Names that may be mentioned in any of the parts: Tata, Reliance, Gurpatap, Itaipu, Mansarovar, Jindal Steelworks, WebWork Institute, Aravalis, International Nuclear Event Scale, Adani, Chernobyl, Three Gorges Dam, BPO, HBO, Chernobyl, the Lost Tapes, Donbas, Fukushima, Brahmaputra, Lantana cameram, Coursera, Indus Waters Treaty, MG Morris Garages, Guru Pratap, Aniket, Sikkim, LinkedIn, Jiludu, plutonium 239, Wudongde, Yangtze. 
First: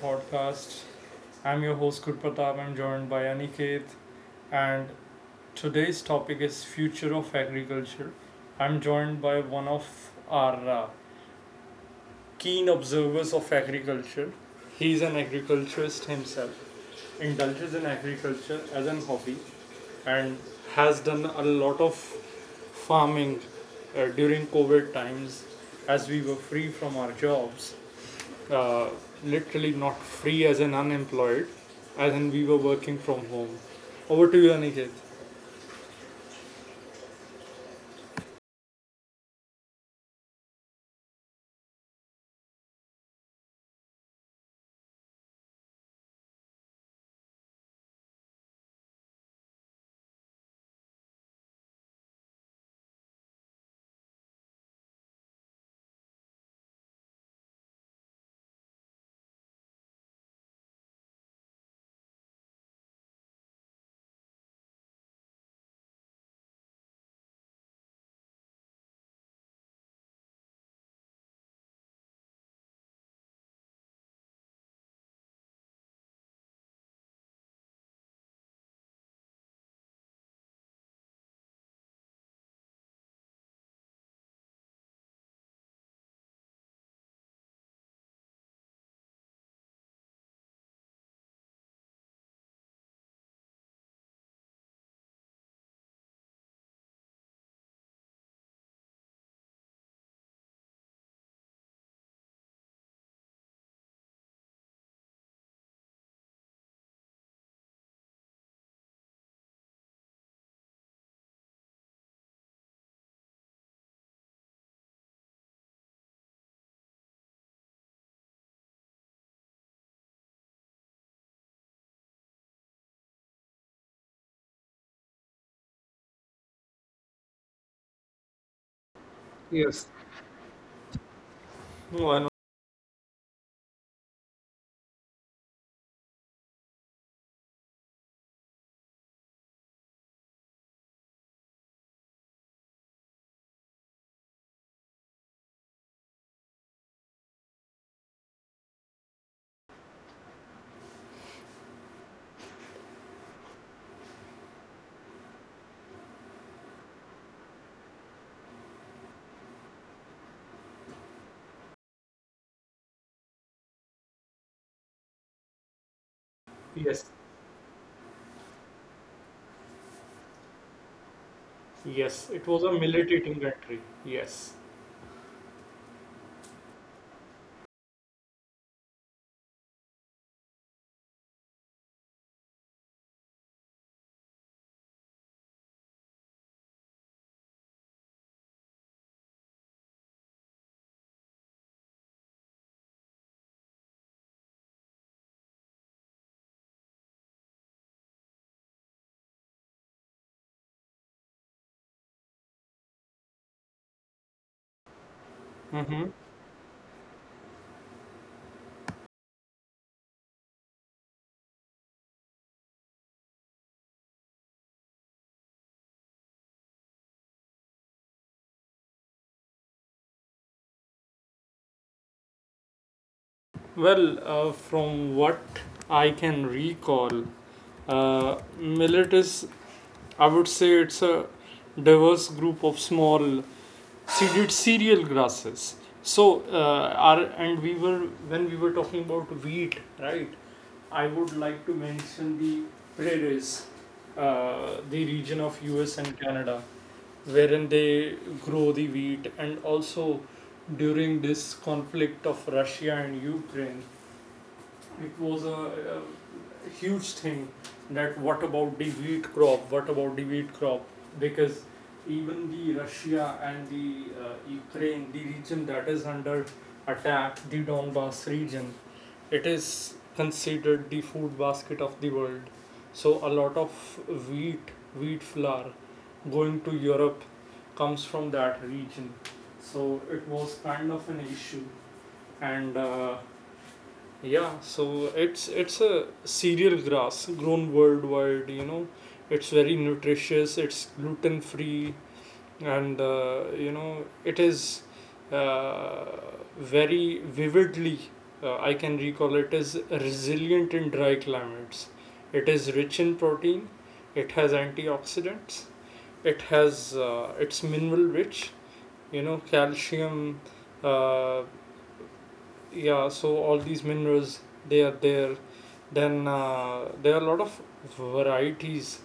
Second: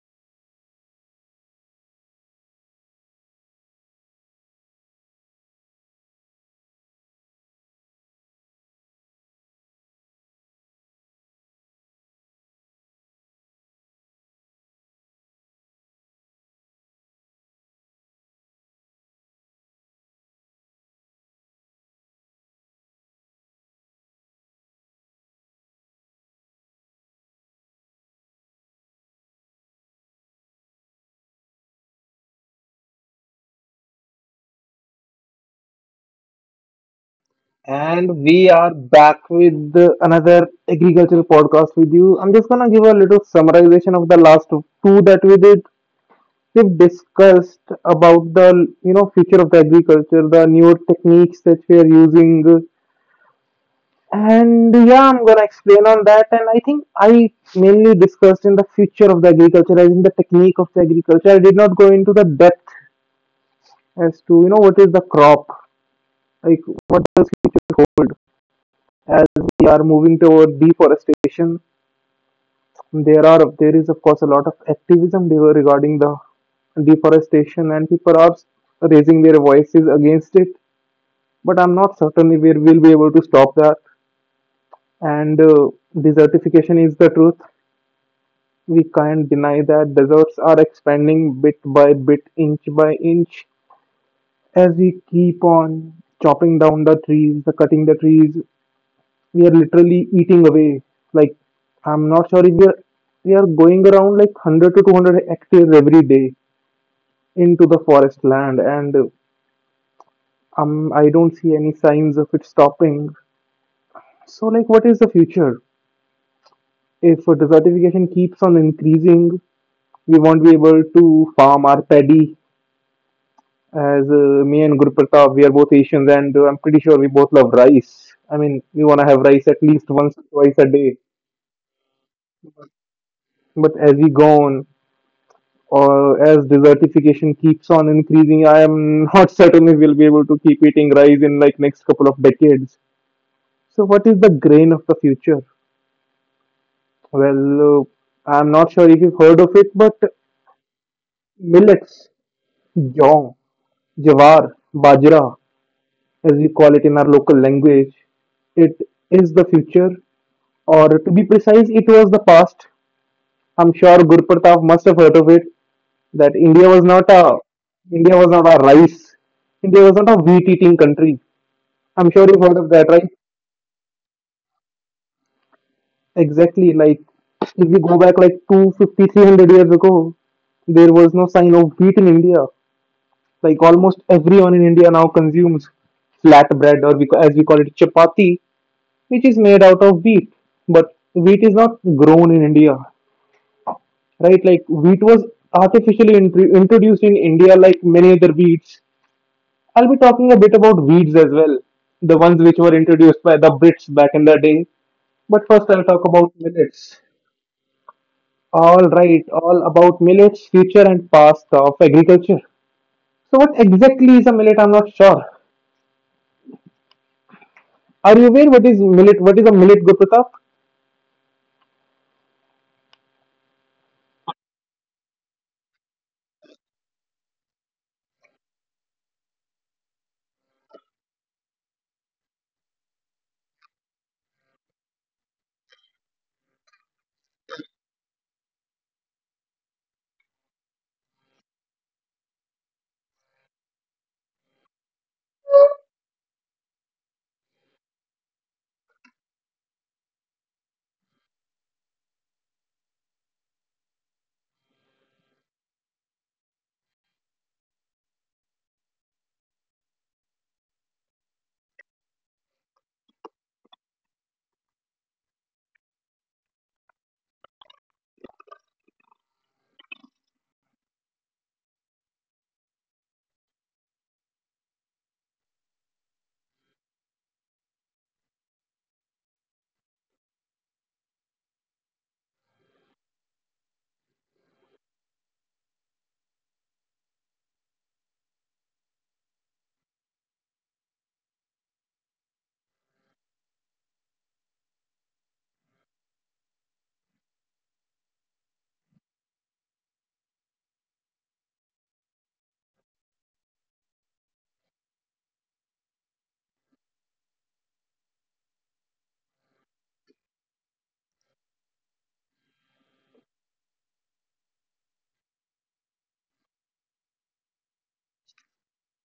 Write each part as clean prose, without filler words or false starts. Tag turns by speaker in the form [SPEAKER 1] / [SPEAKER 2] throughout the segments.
[SPEAKER 1] podcast. I'm your host Gurpatap. I'm joined by Aniket and today's topic is future of agriculture. I'm joined by one of our keen observers of agriculture. He's an agriculturist himself, indulges in agriculture as an hobby and has done a lot of farming during COVID times as we were free from our jobs uh, literally not free as an unemployed, as in we were working from home. Over to you, Aniket.
[SPEAKER 2] And we are back with another agricultural podcast with you. I'm just gonna give a little summarization of the last two that we did. We've discussed about the future of the agriculture, the newer techniques that we are using, and yeah, I'm gonna explain on that. And I think I mainly discussed in the future of the agriculture, as in the technique of the agriculture. I did not go into the depth as to what is the crop, like what does future hold as we are moving toward deforestation. There is of course a lot of activism regarding the deforestation, and people are raising their voices against it. But I'm not certain if we will be able to stop that. And desertification is the truth. We can't deny that deserts are expanding bit by bit, inch by inch. As we keep on chopping down the trees, the cutting the trees, we are literally eating away. Like I'm not sure if we are we are going around like 100 to 200 hectares every day into the forest land and I don't see any signs of it stopping. So, like, what is the future? If desertification keeps on increasing, we won't be able to farm our paddy. As me and Guru Pratap, we are both Asians, and I'm pretty sure we both love rice. I mean, we want to have rice at
[SPEAKER 1] Yes.
[SPEAKER 2] least once or twice a day.
[SPEAKER 1] No, I know.
[SPEAKER 2] But as we go on, or as desertification keeps on increasing, I am not certain if we'll be able to keep eating rice in like next couple of decades. So, what is the grain of the future? Well, I'm not sure if you've heard of it, but millets, jong, jawar, bajra, as we call it in our local language, it is the future, or to be precise, it was the past. I'm sure Gurpratap must have heard of it that
[SPEAKER 1] Yes.
[SPEAKER 2] India was not a rice, India was not a wheat eating country. I'm sure
[SPEAKER 1] Yes,
[SPEAKER 2] you've
[SPEAKER 1] it
[SPEAKER 2] heard
[SPEAKER 1] was
[SPEAKER 2] of
[SPEAKER 1] a
[SPEAKER 2] that, right?
[SPEAKER 1] military country. Yes.
[SPEAKER 2] Exactly, like if we go back like two, 150, 300 years ago, there was no sign of wheat in India. Like almost everyone in India now consumes flat bread, or as we call it, chapati, which is made out of wheat. But wheat is not grown in India, right? Like wheat was artificially introduced in India, like many other wheats. I'll be talking a bit about weeds as well, the ones which were introduced by the Brits back in the day. But first, I'll
[SPEAKER 1] Hmm.
[SPEAKER 2] talk about millets. All right, all about millets, future and past of agriculture. So, what exactly is a millet? I'm not sure. Are you aware what is millet? What is a millet, Guru Pratap?
[SPEAKER 1] Well, from what I can recall, millet is, I would say, it's a diverse group of small seeded cereal grasses. So, our, and we were when we were talking about wheat, right? I would like to mention the prairies, the region of U.S. and Canada, wherein they grow the wheat, and also during this conflict of Russia and Ukraine, it was a huge thing that what about the wheat crop because even the russia and the ukraine, the region that is under attack, the Donbas region, it is considered the food basket of the world. So a lot of wheat wheat flour going to europe comes from that region. So it was kind of an issue. And yeah, so it's a cereal grass grown worldwide, you know. It's very nutritious, it's gluten free, and you know, it is uh, very vividly, I can recall it is resilient in dry climates. It is rich in protein, it has antioxidants, it has it's mineral rich, you know, calcium, uh, yeah, so all these minerals they are there. Then there are a lot of varieties.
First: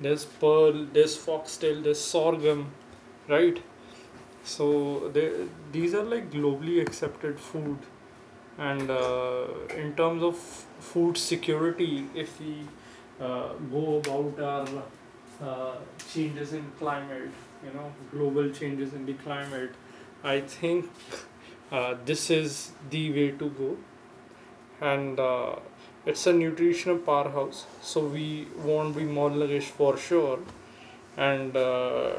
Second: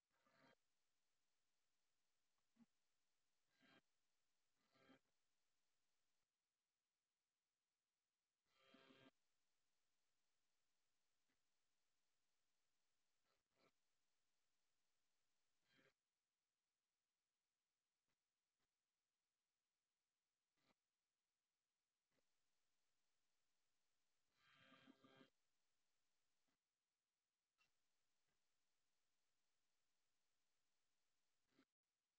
[SPEAKER 1] There's pearl, there's foxtail, there's sorghum, right? So these are like globally accepted food. And in terms of food security, if we go about our uh, changes in climate, you know, global changes in the climate, I think this is the way to go. And it's a nutritional powerhouse, so we won't be malnourished for sure. And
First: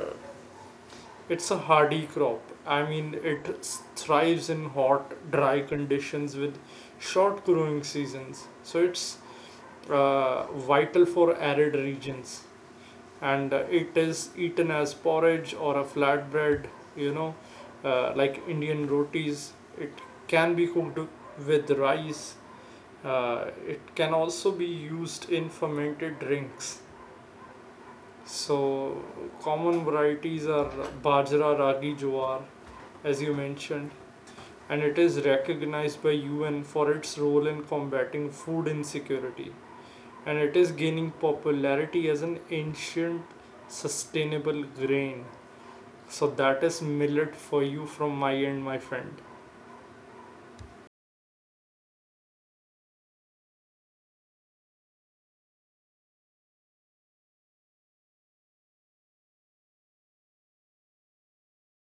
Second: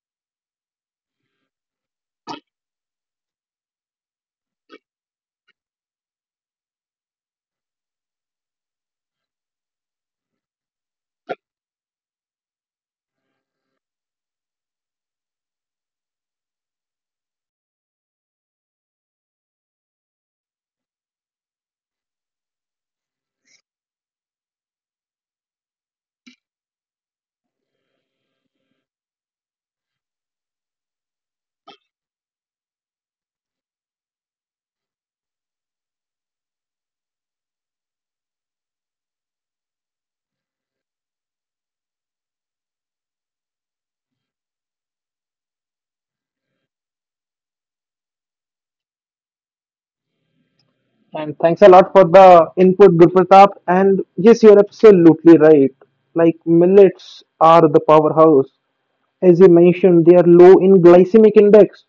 [SPEAKER 1] it's a hardy crop. I mean, it thrives in hot dry conditions with short growing seasons, so it's uh, vital for arid regions. And it is eaten as porridge or a flatbread, you know, like indian rotis. It can be cooked with rice. It can also be used in fermented drinks. So, common varieties are bajra, ragi, jowar, as you mentioned, and it is recognized by UN for its role in combating food insecurity. And it is gaining popularity as an ancient sustainable grain. So, that is millet for you from my end, my friend.
[SPEAKER 2] And thanks a lot for the input, Guru Pratap. And yes, you're absolutely right. Like millets are the powerhouse. As you mentioned, they are low in glycemic index.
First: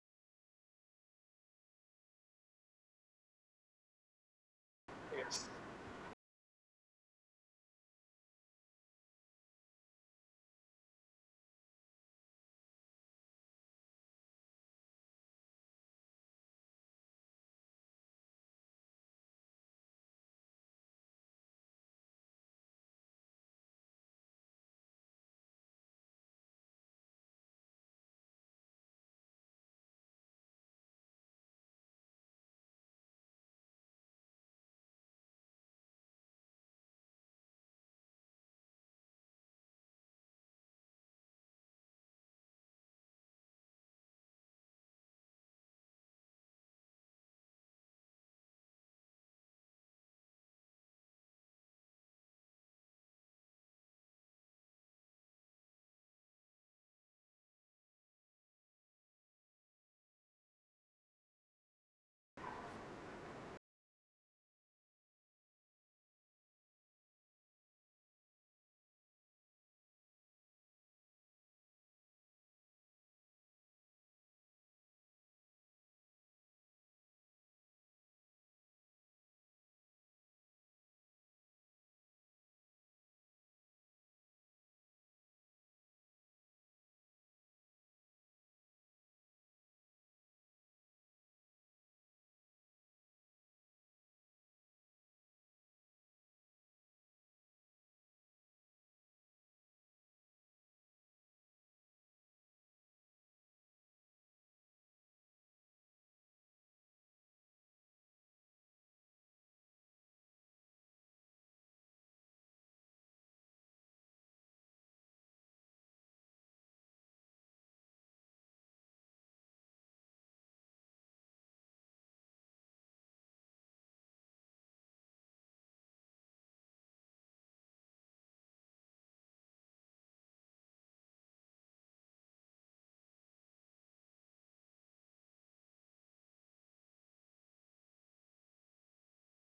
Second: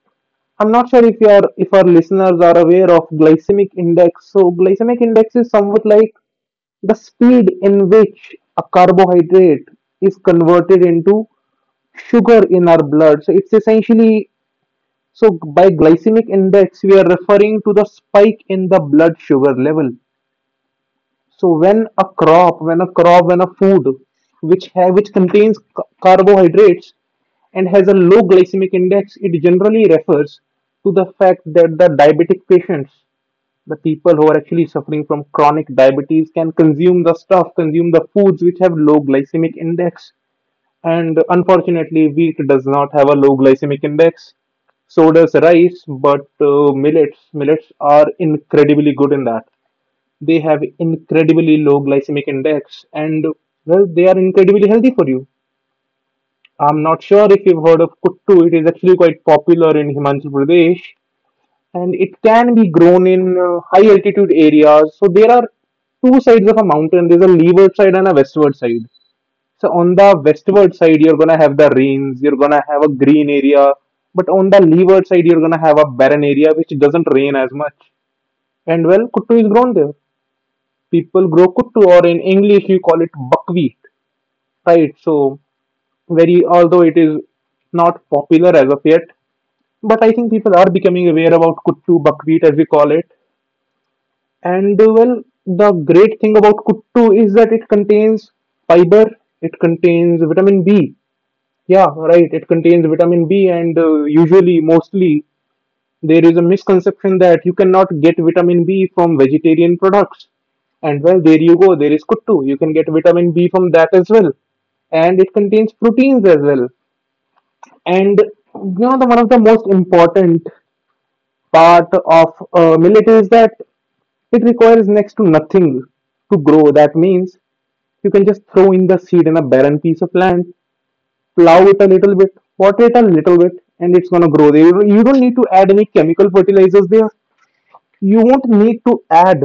[SPEAKER 2] I'm not sure if you are if our listeners are aware of glycemic index. So glycemic index is
[SPEAKER 1] Yes.
[SPEAKER 2] somewhat like the speed in which a carbohydrate is converted into sugar in our blood. So it's essentially So by glycemic index, we are referring to the spike in the blood sugar level. So when a food which contains carbohydrates and has a low glycemic index, it generally refers to the fact that the diabetic patients, the people who are actually suffering from chronic diabetes, can consume the foods which have low glycemic index, and unfortunately, wheat does not have a low glycemic index. So does rice, but millets are incredibly good in that. They have incredibly low glycemic index, and well, they are incredibly healthy for you. I'm not sure if you've heard of kuttu. It is actually quite popular in Himachal Pradesh, and it can be grown in high altitude areas. So there are two sides of a mountain. There's a leeward side and a westward side. So on the westward side, you're gonna have the rains, you're gonna have a green area, but on the leeward side, you're gonna have a barren area which doesn't rain as much. And well, kuttu is grown there. People grow kuttu, or in English, you call it buckwheat, right? So very, although it is not popular as of yet, but I think people are becoming aware about kuttu buckwheat as we call it. And well, the great thing about kuttu is that it contains fiber, it contains vitamin B. Yeah, right. It contains vitamin B, and usually, mostly, there is a misconception that you cannot get vitamin B from vegetarian products. And well, there you go. There is kuttu. You can get vitamin B from that as well. And it contains proteins as well. And the one of the most important part of millet is that it requires next to nothing to grow. That means you can just throw in the seed in a barren piece of land, plow it a little bit, water it a little bit, and it's gonna grow. You don't need to add any chemical fertilizers there. You won't need to add,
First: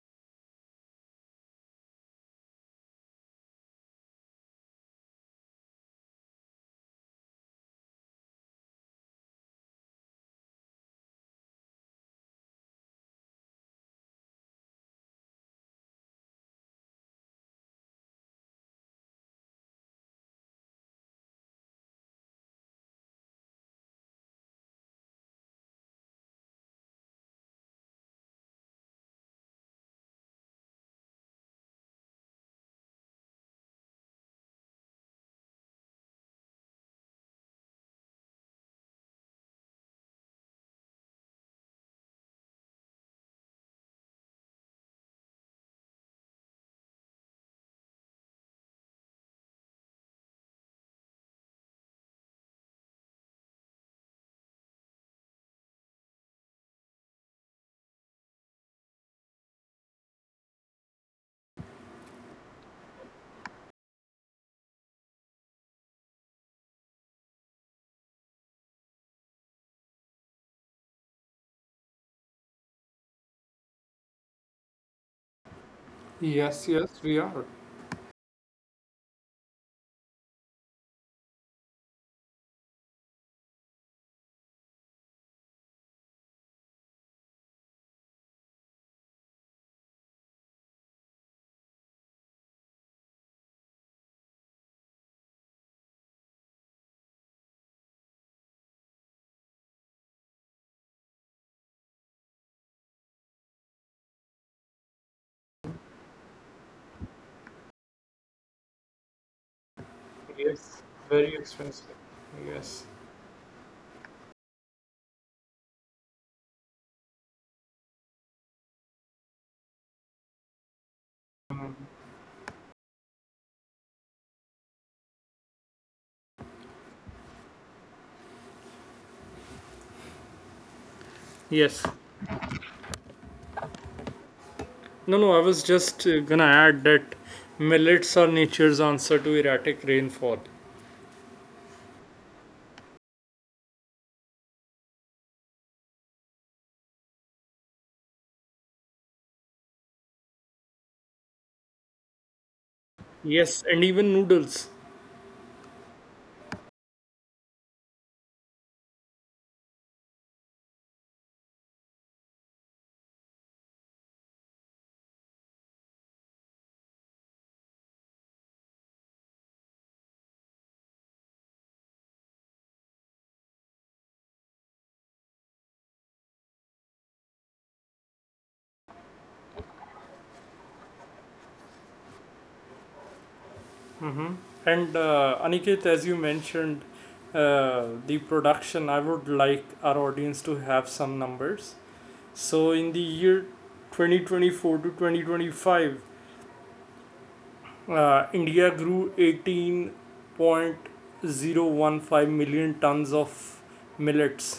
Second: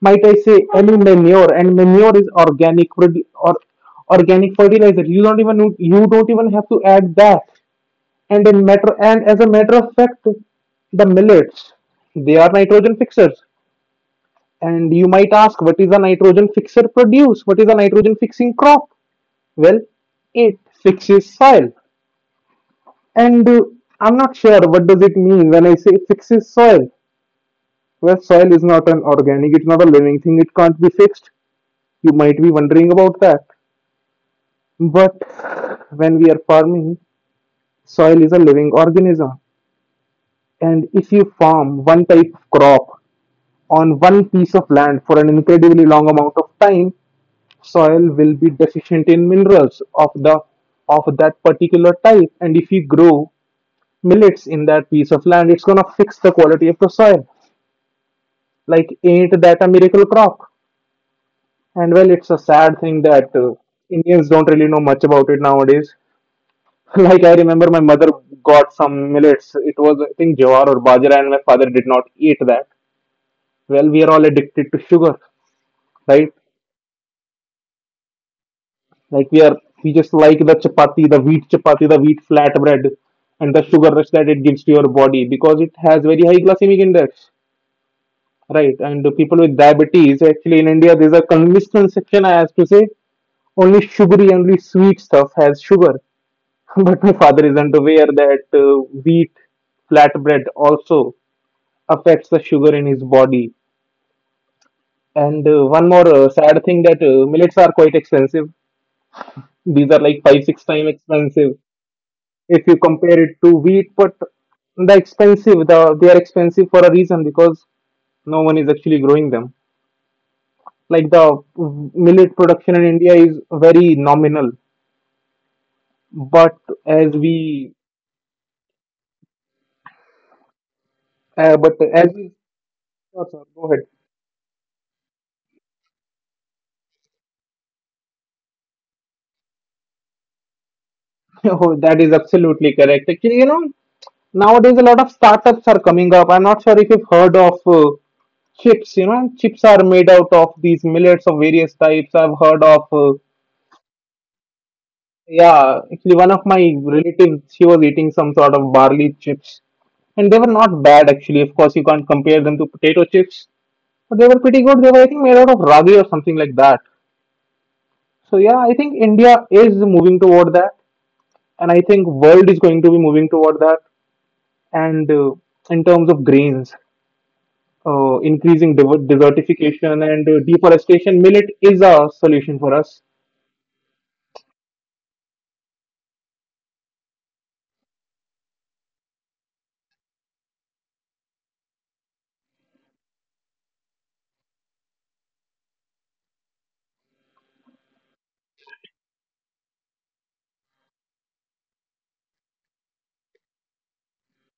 [SPEAKER 2] might I say, any manure. And manure is organic or organic fertilizer. You don't even have to add that. And in matter and as a matter of fact, the millets they are nitrogen fixers. And you might ask, what is a nitrogen fixer produce? What is a nitrogen fixing crop? Well, it fixes soil. And I'm not sure what does it mean when I say fixes soil. Well, soil is not an organic, it's not a living thing, it can't be fixed. You might be wondering about that. But when we are farming, soil is a living organism. And if you farm one type of crop on one piece of land for an incredibly long amount of time, soil will be deficient in minerals of that particular type, and if you grow millets in that piece of land, it's going to fix the quality of the soil. Like, ain't that a miracle crop? And well, it's a sad thing that Indians don't really know much about it nowadays. Like, I remember my mother got some millets. It was, I think, jawar or bajra, and my father did not eat that. Well, we are all addicted to sugar, right?
[SPEAKER 1] Yes, yes, we are.
[SPEAKER 2] Like we just like the chapati, the wheat chapati, the wheat flatbread, and the sugar rush that it gives to your body because it has very high glycemic index, right? And the people with diabetes, actually in India, there's a misconception, I have to say, only sugary, only sweet stuff has sugar. But my father isn't aware that wheat flatbread also affects the sugar in his body. And one more sad thing that millets are quite expensive. These are like five, six
[SPEAKER 1] Yes.
[SPEAKER 2] times
[SPEAKER 1] Very
[SPEAKER 2] expensive
[SPEAKER 1] expensive.
[SPEAKER 2] if you
[SPEAKER 1] Yes.
[SPEAKER 2] compare it to wheat. But they are expensive for a reason because no one is actually growing them. Like the
[SPEAKER 1] Mm.
[SPEAKER 2] millet production in India is very nominal, but as we but
[SPEAKER 1] Yes.
[SPEAKER 2] as sure, sir. Go ahead.
[SPEAKER 1] No, no, I was just gonna add that millets are nature's answer to erratic rainfall.
[SPEAKER 2] Oh, that is absolutely correct. Actually, nowadays a lot of startups are coming up. I'm not sure if you've heard of chips. Chips are made out of these millets of various types. I've heard of,
[SPEAKER 1] Yes, and even noodles.
[SPEAKER 2] yeah, actually, one of my relatives, she was eating some sort of barley chips, and they were not bad, actually. Of course, you can't compare them to potato chips, but they were pretty good. They were, I think, made out of ragi or something like that. So, yeah, I think India is moving toward that, and I think world is going to be moving toward that, and in terms of grains, increasing desertification and deforestation, millet is a solution for us.
[SPEAKER 1] And Aniket, as you mentioned, the production, I would like our audience to have some numbers. So, in the year 2024 to 2025, India grew 18.015 million tons of millets.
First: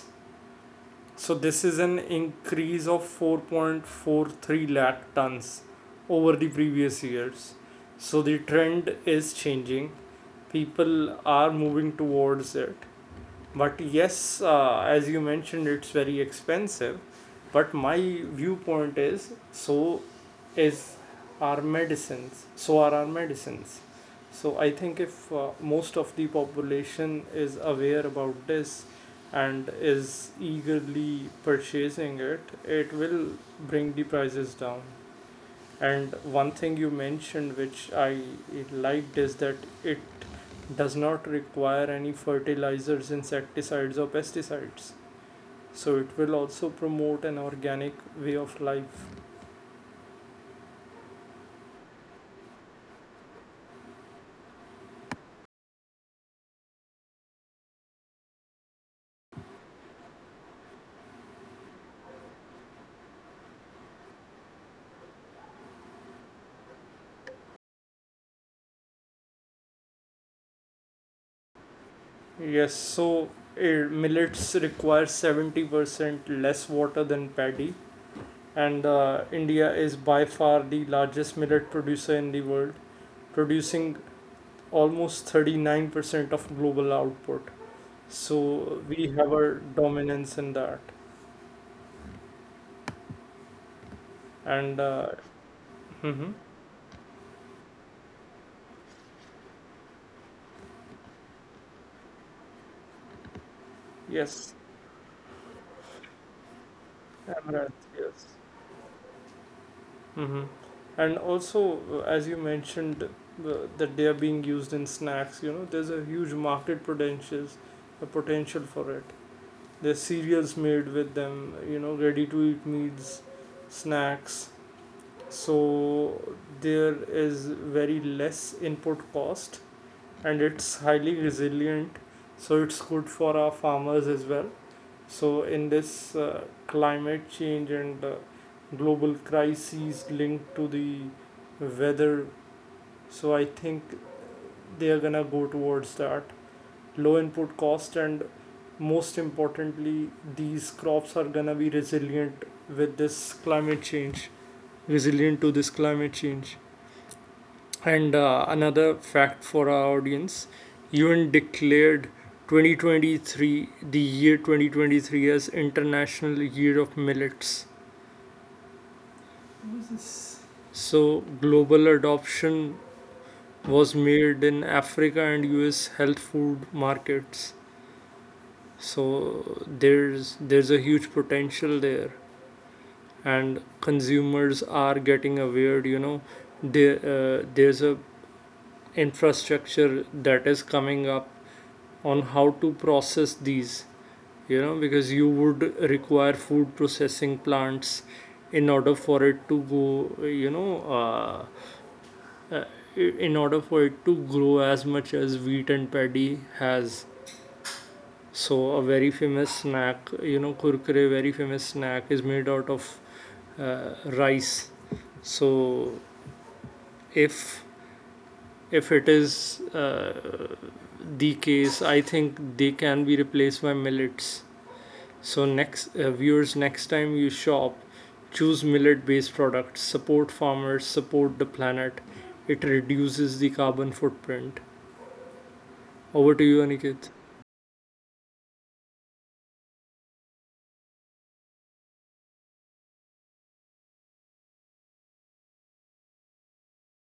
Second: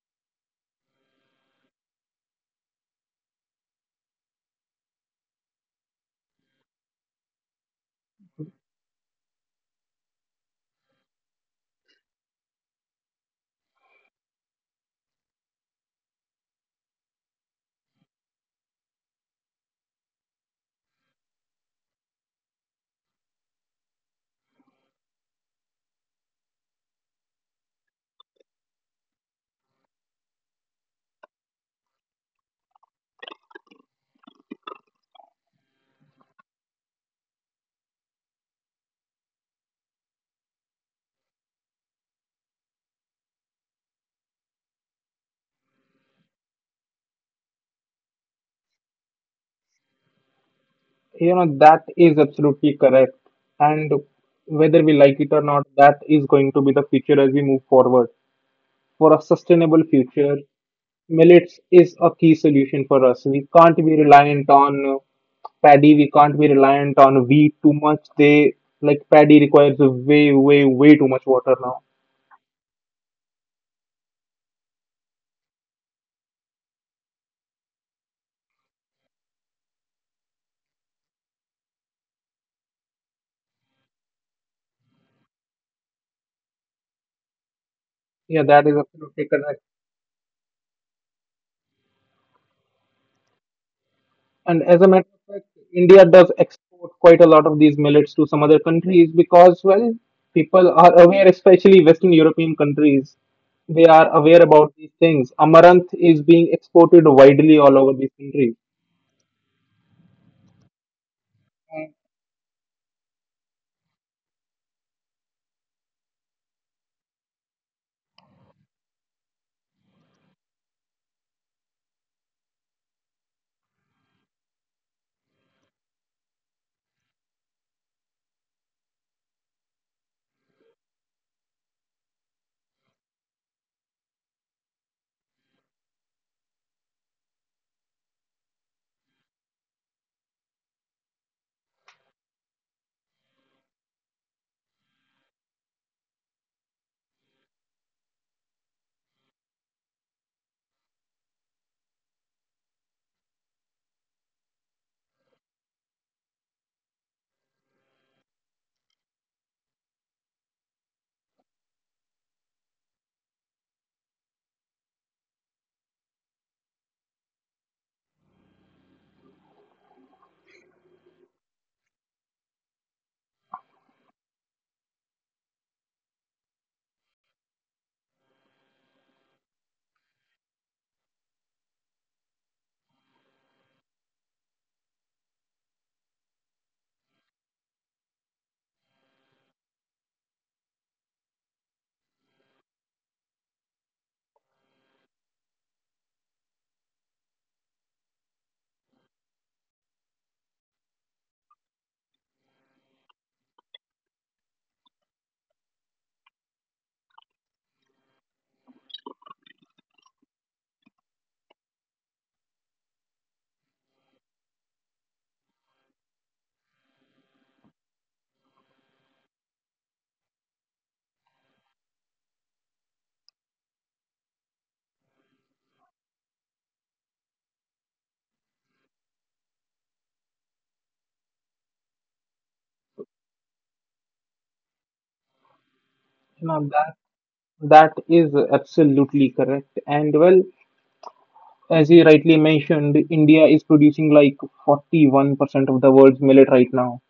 [SPEAKER 1] So this is an increase of 4.43 lakh tons over the previous years. So the trend is changing. People are moving towards it, but yes, as you mentioned, it's very expensive. But my viewpoint is, is our medicines so are our medicines. So I think if most of the population is aware about this and is eagerly purchasing it, it will bring the prices down. And one thing you mentioned which I liked is that it does not require any fertilizers, insecticides or pesticides, so it will also promote an organic way of life.
[SPEAKER 2] That is absolutely correct. And whether we like it or not, that is going to be the future as we move forward. For a sustainable future, millets is a key solution for us. We can't be reliant on paddy. We can't be reliant on wheat too much. They Like paddy requires way, way, way too much water now.
[SPEAKER 1] Yes, so millets require 70% less water than paddy. And india is by far the largest millet producer in the world, producing almost 39% of global output. So
[SPEAKER 2] Yeah, that is
[SPEAKER 1] we
[SPEAKER 2] absolutely
[SPEAKER 1] have a
[SPEAKER 2] correct.
[SPEAKER 1] dominance in that.
[SPEAKER 2] And
[SPEAKER 1] And
[SPEAKER 2] as a matter of fact, India
[SPEAKER 1] mhm.
[SPEAKER 2] does export quite a lot of these millets to some other countries because, well, people are aware, especially Western European countries, they are aware
[SPEAKER 1] Yes.
[SPEAKER 2] about these things. Amaranth is being exported widely all
[SPEAKER 1] Emirates,
[SPEAKER 2] over these
[SPEAKER 1] yes.
[SPEAKER 2] countries.
[SPEAKER 1] Hmm. And also
[SPEAKER 2] And
[SPEAKER 1] as you mentioned that they are being used in snacks, you know, there's a huge market potentials, a potential for it. There's cereals made with them, you know, ready to eat meals, snacks. So there is very less input cost and it's highly resilient, so it's good for our farmers as well. So in this climate change and global crises linked to the weather, so I think they are gonna go towards that low input cost. And most importantly, these crops are gonna be resilient with this climate change resilient to this climate change. And another fact for our audience, UN declared 2023, the year 2023, as International Year of Millets. So global adoption was made in Africa and US health food markets. So there's a huge potential there and consumers are getting aware, you know, there's a infrastructure that is coming up on how to process these, you know, because you would require food processing plants in order for it to go, you know, uh, uh, in order for it to grow as much as wheat and paddy has. So a very famous snack, you know, kurkure very famous snack is made out of uh, rice. So if if it is uh, the case I think they can be replaced by millets. So next viewers, next time you shop, choose millet-based products. Support farmers, support the planet. It reduces the carbon footprint. Over to
[SPEAKER 2] you
[SPEAKER 1] you,
[SPEAKER 2] know, that
[SPEAKER 1] Aniket.
[SPEAKER 2] that is absolutely correct. And well, as you rightly mentioned, India is producing like 41% of the world's millet right now.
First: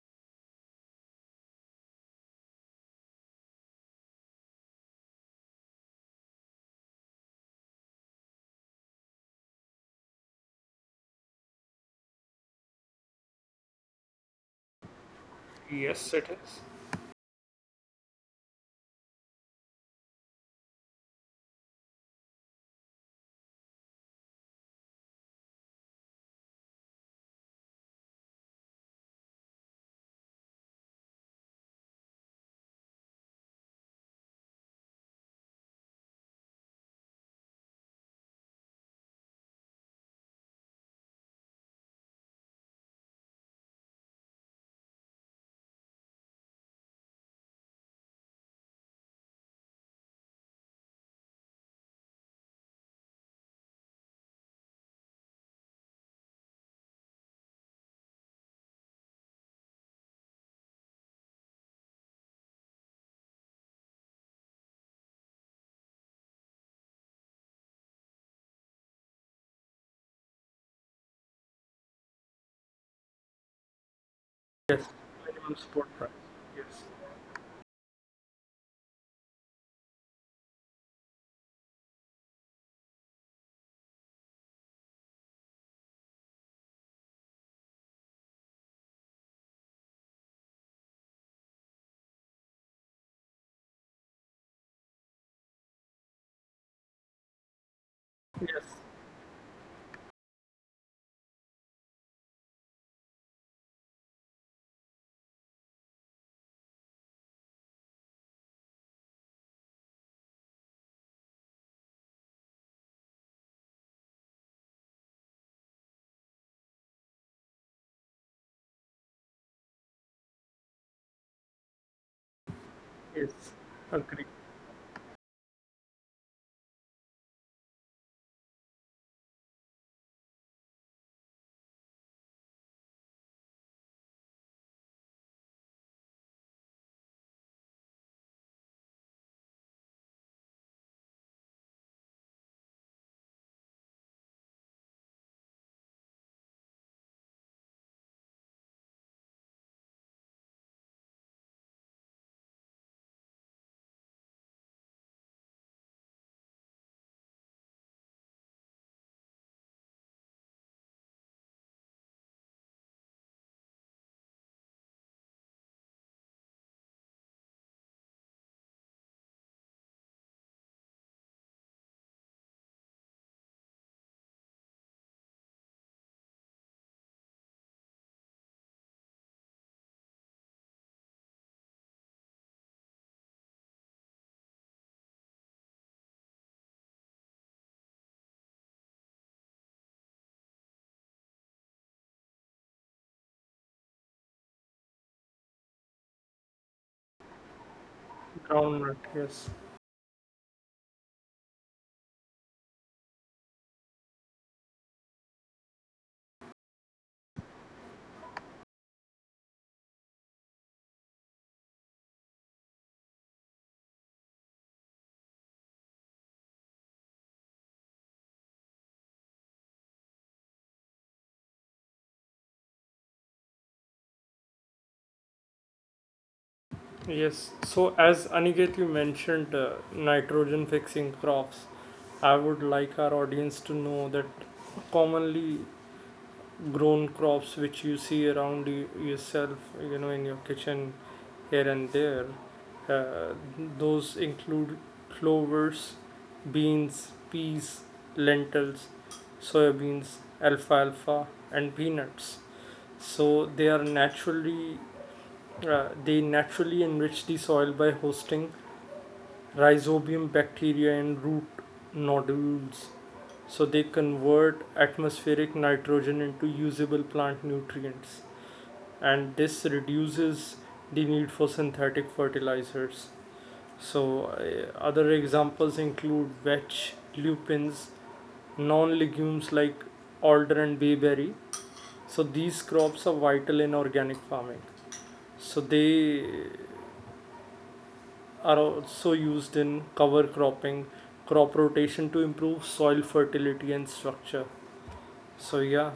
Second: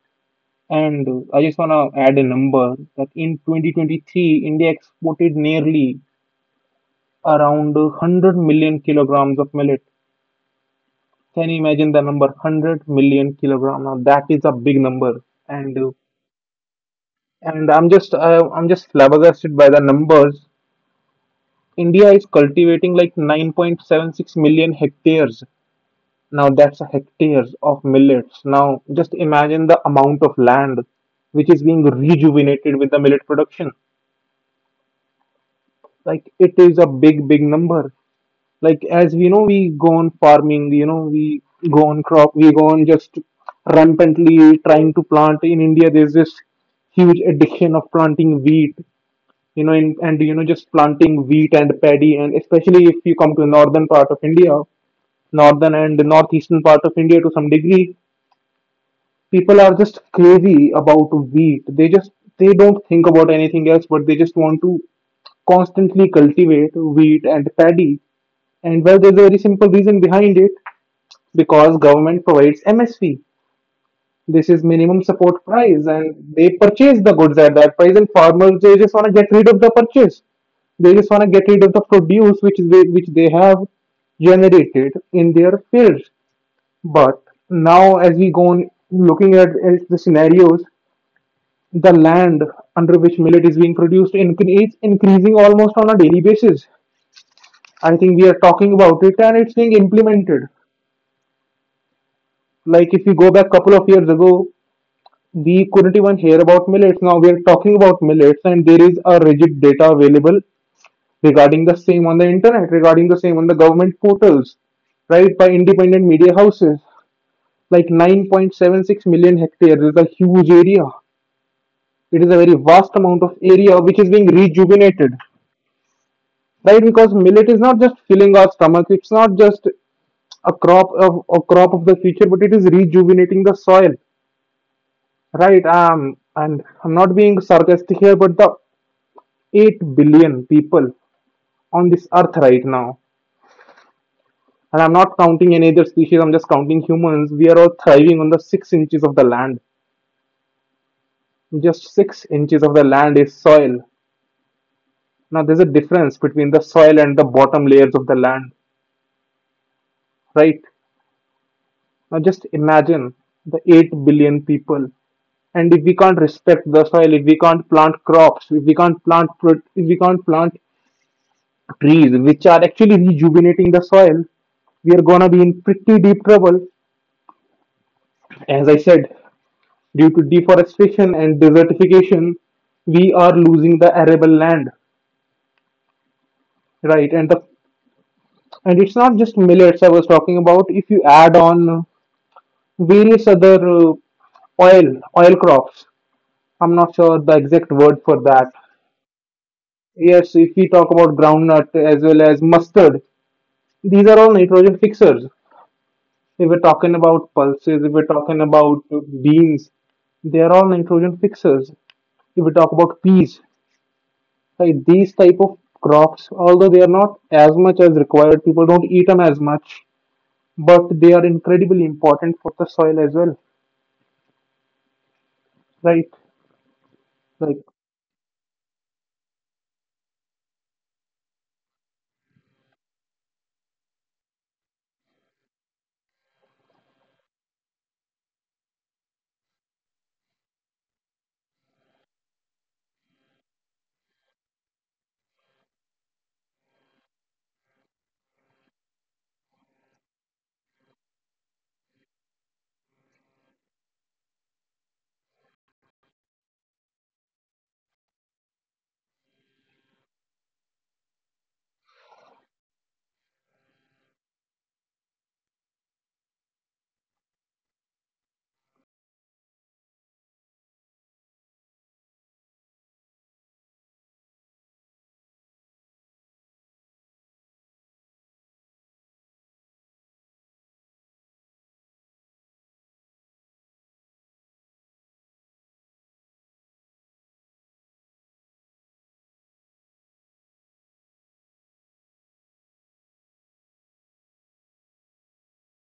[SPEAKER 2] And I just want to add a number that in 2023, India exported nearly around 100 million kilograms of millet. Can you imagine the number? 100 million kilograms. Now that is a big number, and uh,
[SPEAKER 1] Yes, it is.
[SPEAKER 2] and I'm just flabbergasted by the numbers. India is cultivating like 9.76 million hectares. Now that's a hectares of millets. Now just imagine the amount of land which is being rejuvenated with the millet production. Like, it is a big, big number. Like, as we know, we go on farming, we go on crop, we go on, just rampantly trying to plant. In India, there's this huge addiction of planting wheat, and just planting wheat and paddy. And especially if you come to northern part of India, northern and northeastern part of India to some degree, people are just crazy about wheat. They just, they don't think about anything else, but they just want to constantly cultivate wheat and paddy. And well, there's a very simple reason behind it, because government provides MSP. This is
[SPEAKER 1] Yes,
[SPEAKER 2] minimum support
[SPEAKER 1] minimum
[SPEAKER 2] price,
[SPEAKER 1] support price.
[SPEAKER 2] and they
[SPEAKER 1] Yes,
[SPEAKER 2] purchase the goods at that price. And farmers, they just want to get rid of the purchase. They just want to get rid of the produce which they have generated in their fields. But now, as we go on looking at the scenarios, the land under which millet is being produced is increasing almost on a daily basis. I think we are talking about it and it's being implemented. Like, if you go back couple of years ago, we couldn't even hear about millets. Now we are talking about millets, and there is a rigid data available regarding the same on the internet, regarding the same on the government portals, right? By independent media houses. Like, 9.76 million hectares is a huge area. It is a very vast amount of
[SPEAKER 1] yes,
[SPEAKER 2] area which is being
[SPEAKER 1] agree.
[SPEAKER 2] rejuvenated, right? Because millet is not just filling our stomach, it's not just a crop of the future, but it is rejuvenating the soil, right. And I'm not being sarcastic here, but the 8 billion people on this earth right now. And I'm not counting any other species, I'm just counting humans. We are all thriving on the 6 inches of the land. Just 6 inches of the land is soil. Now, there's a difference between the soil and the bottom layers of the land, right? Now, just imagine the 8 billion people. And if we can't respect the soil, if we can't plant crops, if we can't plant, if we can't plant trees, which are actually rejuvenating the soil, we are gonna be in pretty deep trouble. As I said, due to deforestation and desertification, we are losing the arable land, right? And the, and it's not just millets I was talking about. If you add on various other oil oil crops, I'm not sure the exact word for that.
[SPEAKER 1] Groundnut, yes.
[SPEAKER 2] Yes, if we talk about groundnut as well as mustard, these are all nitrogen fixers. If we're talking about pulses, if we're talking about beans, they are all nitrogen fixers. If we talk about peas, like, these type of crops, although they are not as much as required, people don't eat them as much, but they are incredibly important for the soil as well, right?
[SPEAKER 1] Yes.
[SPEAKER 2] Like,
[SPEAKER 1] So as Aniket you mentioned nitrogen fixing crops, I would like our audience to know that commonly grown crops which you see around you, yourself, you know, in your kitchen here and there, uh, those include clovers, beans, peas, lentils, soybeans, alfalfa and peanuts. So they are naturally they naturally enrich the soil by hosting rhizobium bacteria and root nodules. So they convert atmospheric nitrogen into usable plant nutrients, and this reduces the need for synthetic fertilizers. So, other examples include vetch, lupins, non legumes like alder and bayberry. So, these crops are vital in organic farming. So, they are also used in cover cropping, crop rotation to improve soil fertility and structure. So, yeah,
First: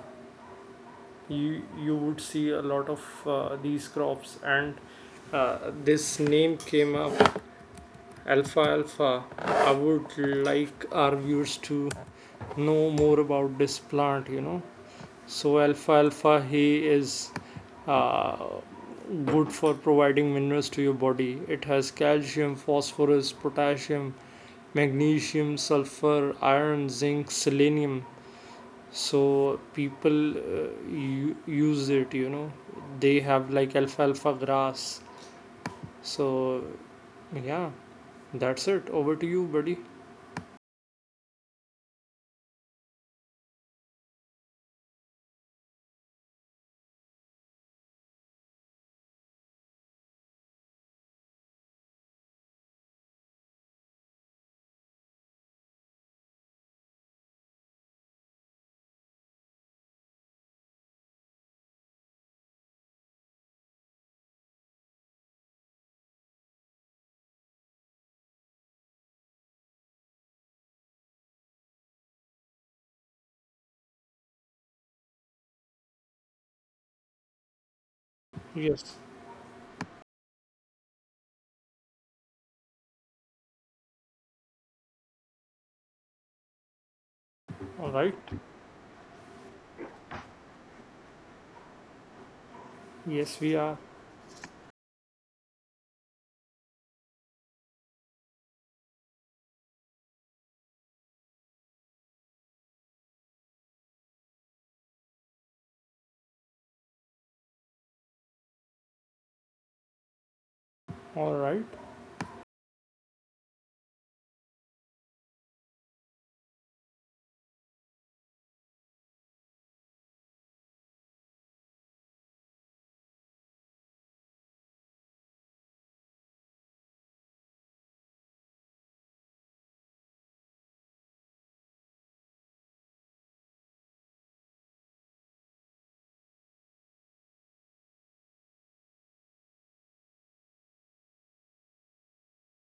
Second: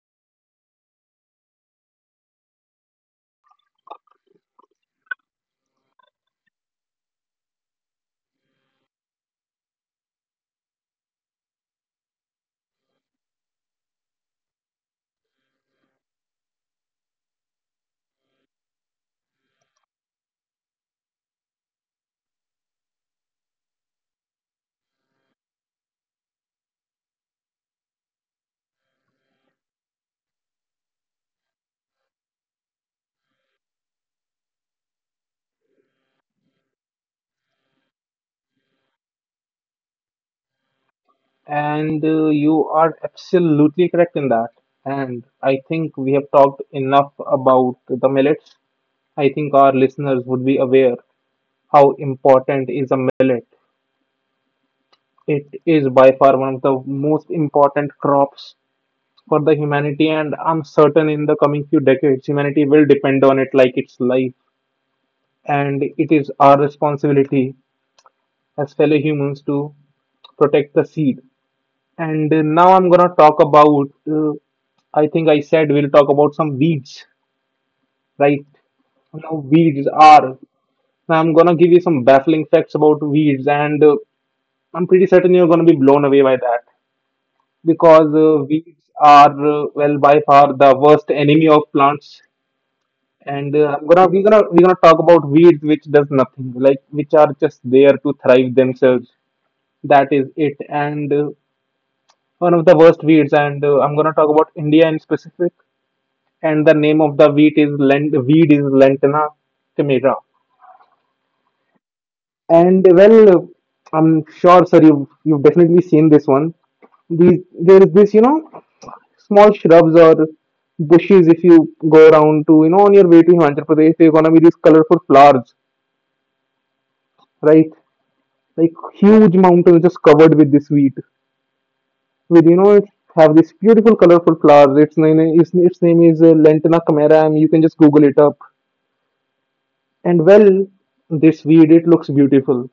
[SPEAKER 1] you would see a lot of these crops, and this name came up, Alpha Alpha. I would like our viewers to know more about this plant, you know. So, Alpha Alpha, he is uh, good for providing minerals to your body. It has calcium, phosphorus, potassium, magnesium, sulfur, iron, zinc, selenium. So, people use it, you know. They have like alpha alpha grass. So, yeah, that's it. Over to you, buddy.
[SPEAKER 2] and you are absolutely correct in that. And I think we have talked enough about the millets. I think our listeners would be aware how important is a millet. It is by far one of the most important crops for the humanity, and I'm certain in the coming few decades, humanity will depend on it like its life. And it is our responsibility as fellow humans to protect the seed. And now I'm gonna talk about. I think I said we'll talk about some weeds, right?
[SPEAKER 1] Yes.
[SPEAKER 2] Now weeds are. Now I'm gonna give you some baffling facts about weeds, and I'm pretty certain you're gonna be blown away by that,
[SPEAKER 1] All
[SPEAKER 2] because
[SPEAKER 1] right.
[SPEAKER 2] weeds are, well, by far the worst enemy of plants.
[SPEAKER 1] Yes,
[SPEAKER 2] and
[SPEAKER 1] we
[SPEAKER 2] uh,
[SPEAKER 1] are.
[SPEAKER 2] I'm gonna we're gonna we're gonna talk about weeds which does nothing, like, which are just there to thrive themselves. That is it. And uh, one of the worst weeds, and I'm gonna talk about India in specific, and the name of the wheat is lent weed is Lentana chimera.
[SPEAKER 1] All right.
[SPEAKER 2] And well, I'm sure sir you have, you've definitely seen this one. These there is this small shrubs or bushes. If you go around to, on your way to Himachal Pradesh, they're gonna be these colorful flowers, right? Like, huge mountains just covered with this wheat. With, it have this beautiful, colorful flowers. Its name is Lantana cameram. You can just Google it up. And well, this weed, it looks beautiful.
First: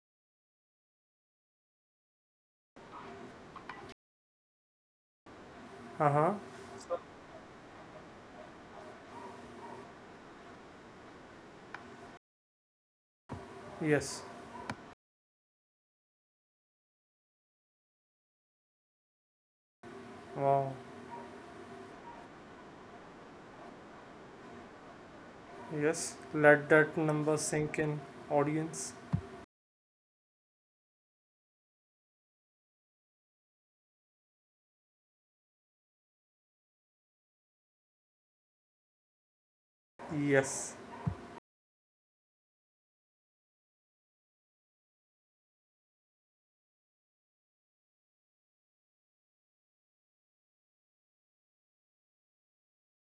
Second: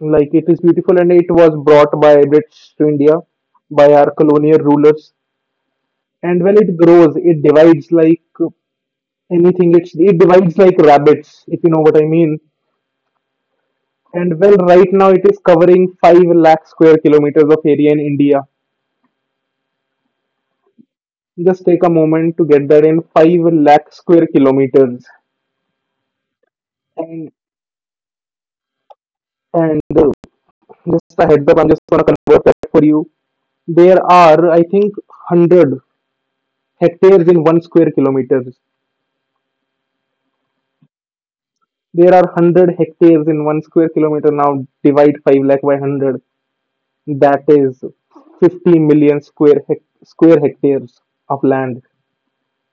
[SPEAKER 2] Like, it is beautiful, and it was brought by Brits to India by our colonial rulers.
[SPEAKER 1] Uh huh.
[SPEAKER 2] And well, it grows. It divides like anything. It's, it divides like rabbits, if you know what I mean.
[SPEAKER 1] Yes.
[SPEAKER 2] And well, right now it is covering 5 lakh square kilometers of area in India.
[SPEAKER 1] Wow.
[SPEAKER 2] Just take a moment to get that in. 5 lakh square kilometers.
[SPEAKER 1] Yes. Let that
[SPEAKER 2] And
[SPEAKER 1] number sink in, audience.
[SPEAKER 2] and just a heads up, I'm just gonna convert that for you. There are, I think, 100 hectares in 1 square kilometers.
[SPEAKER 1] Yes.
[SPEAKER 2] There are 100 hectares in 1 square kilometer. Now divide 5 lakh by 100. That is 50 million square square hectares of land.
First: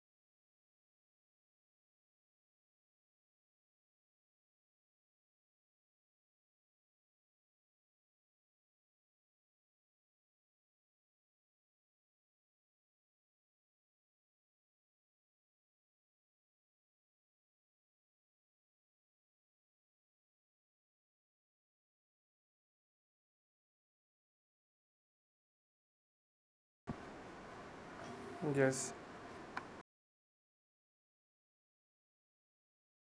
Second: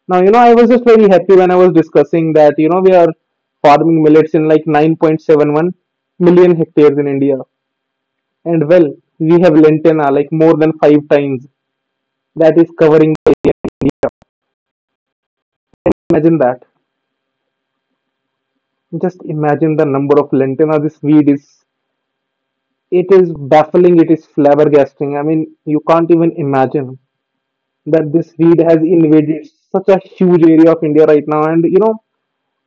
[SPEAKER 2] Now, you know, I was just very happy when I was discussing that, you know, we are farming millets in like 9.71 million hectares in India. And well, we have lantana like more than five times. That is covering India. Imagine that. Just imagine the number of lantana this weed is. It is baffling, it is flabbergasting. I mean, you can't even imagine that this
[SPEAKER 1] Yes.
[SPEAKER 2] weed has invaded such a huge area of India right now. And you know,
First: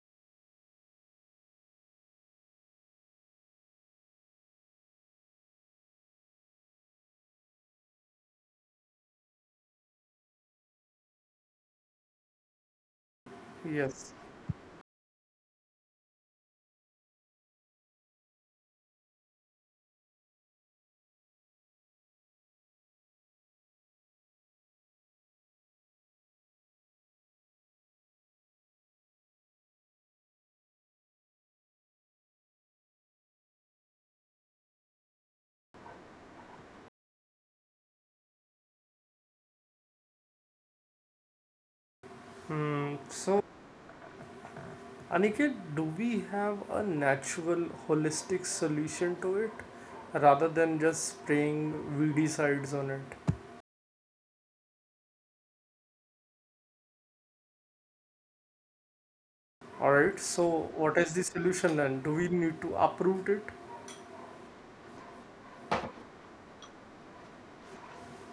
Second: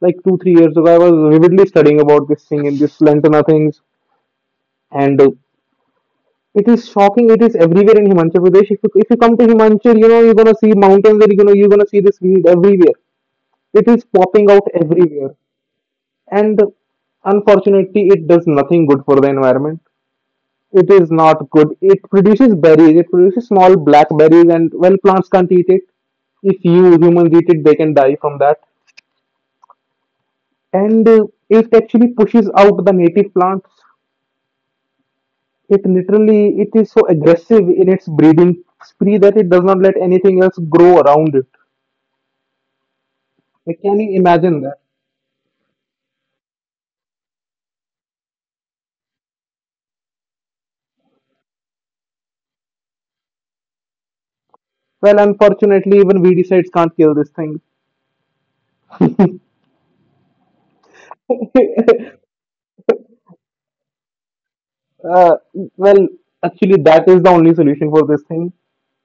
[SPEAKER 2] like two, 3 years ago, I was vividly studying about this thing in this lantana things. And it is shocking. It is everywhere in Himachal Pradesh. If you come to Himachal, you're going to see mountains there, you're going to see this weed everywhere. It is popping
[SPEAKER 1] Yes.
[SPEAKER 2] out everywhere, and unfortunately, it does nothing good for the environment. It is not good. It produces berries. It produces small blackberries, and well, plants can't eat it. If you humans eat it, they can die from that. And it actually pushes out the native plants. It is so aggressive in its breeding spree that it does not let anything else grow around it.
[SPEAKER 1] Hmm.
[SPEAKER 2] Like, can you
[SPEAKER 1] So,
[SPEAKER 2] imagine that?
[SPEAKER 1] Aniket, do we have a natural, holistic solution to it, rather than just spraying weedy sides on it?
[SPEAKER 2] Well, unfortunately, even weedicides can't kill this thing.
[SPEAKER 1] All right. So, what is the solution then? Do we need to uproot it?
[SPEAKER 2] Uh, well, actually, that is the only solution for this thing.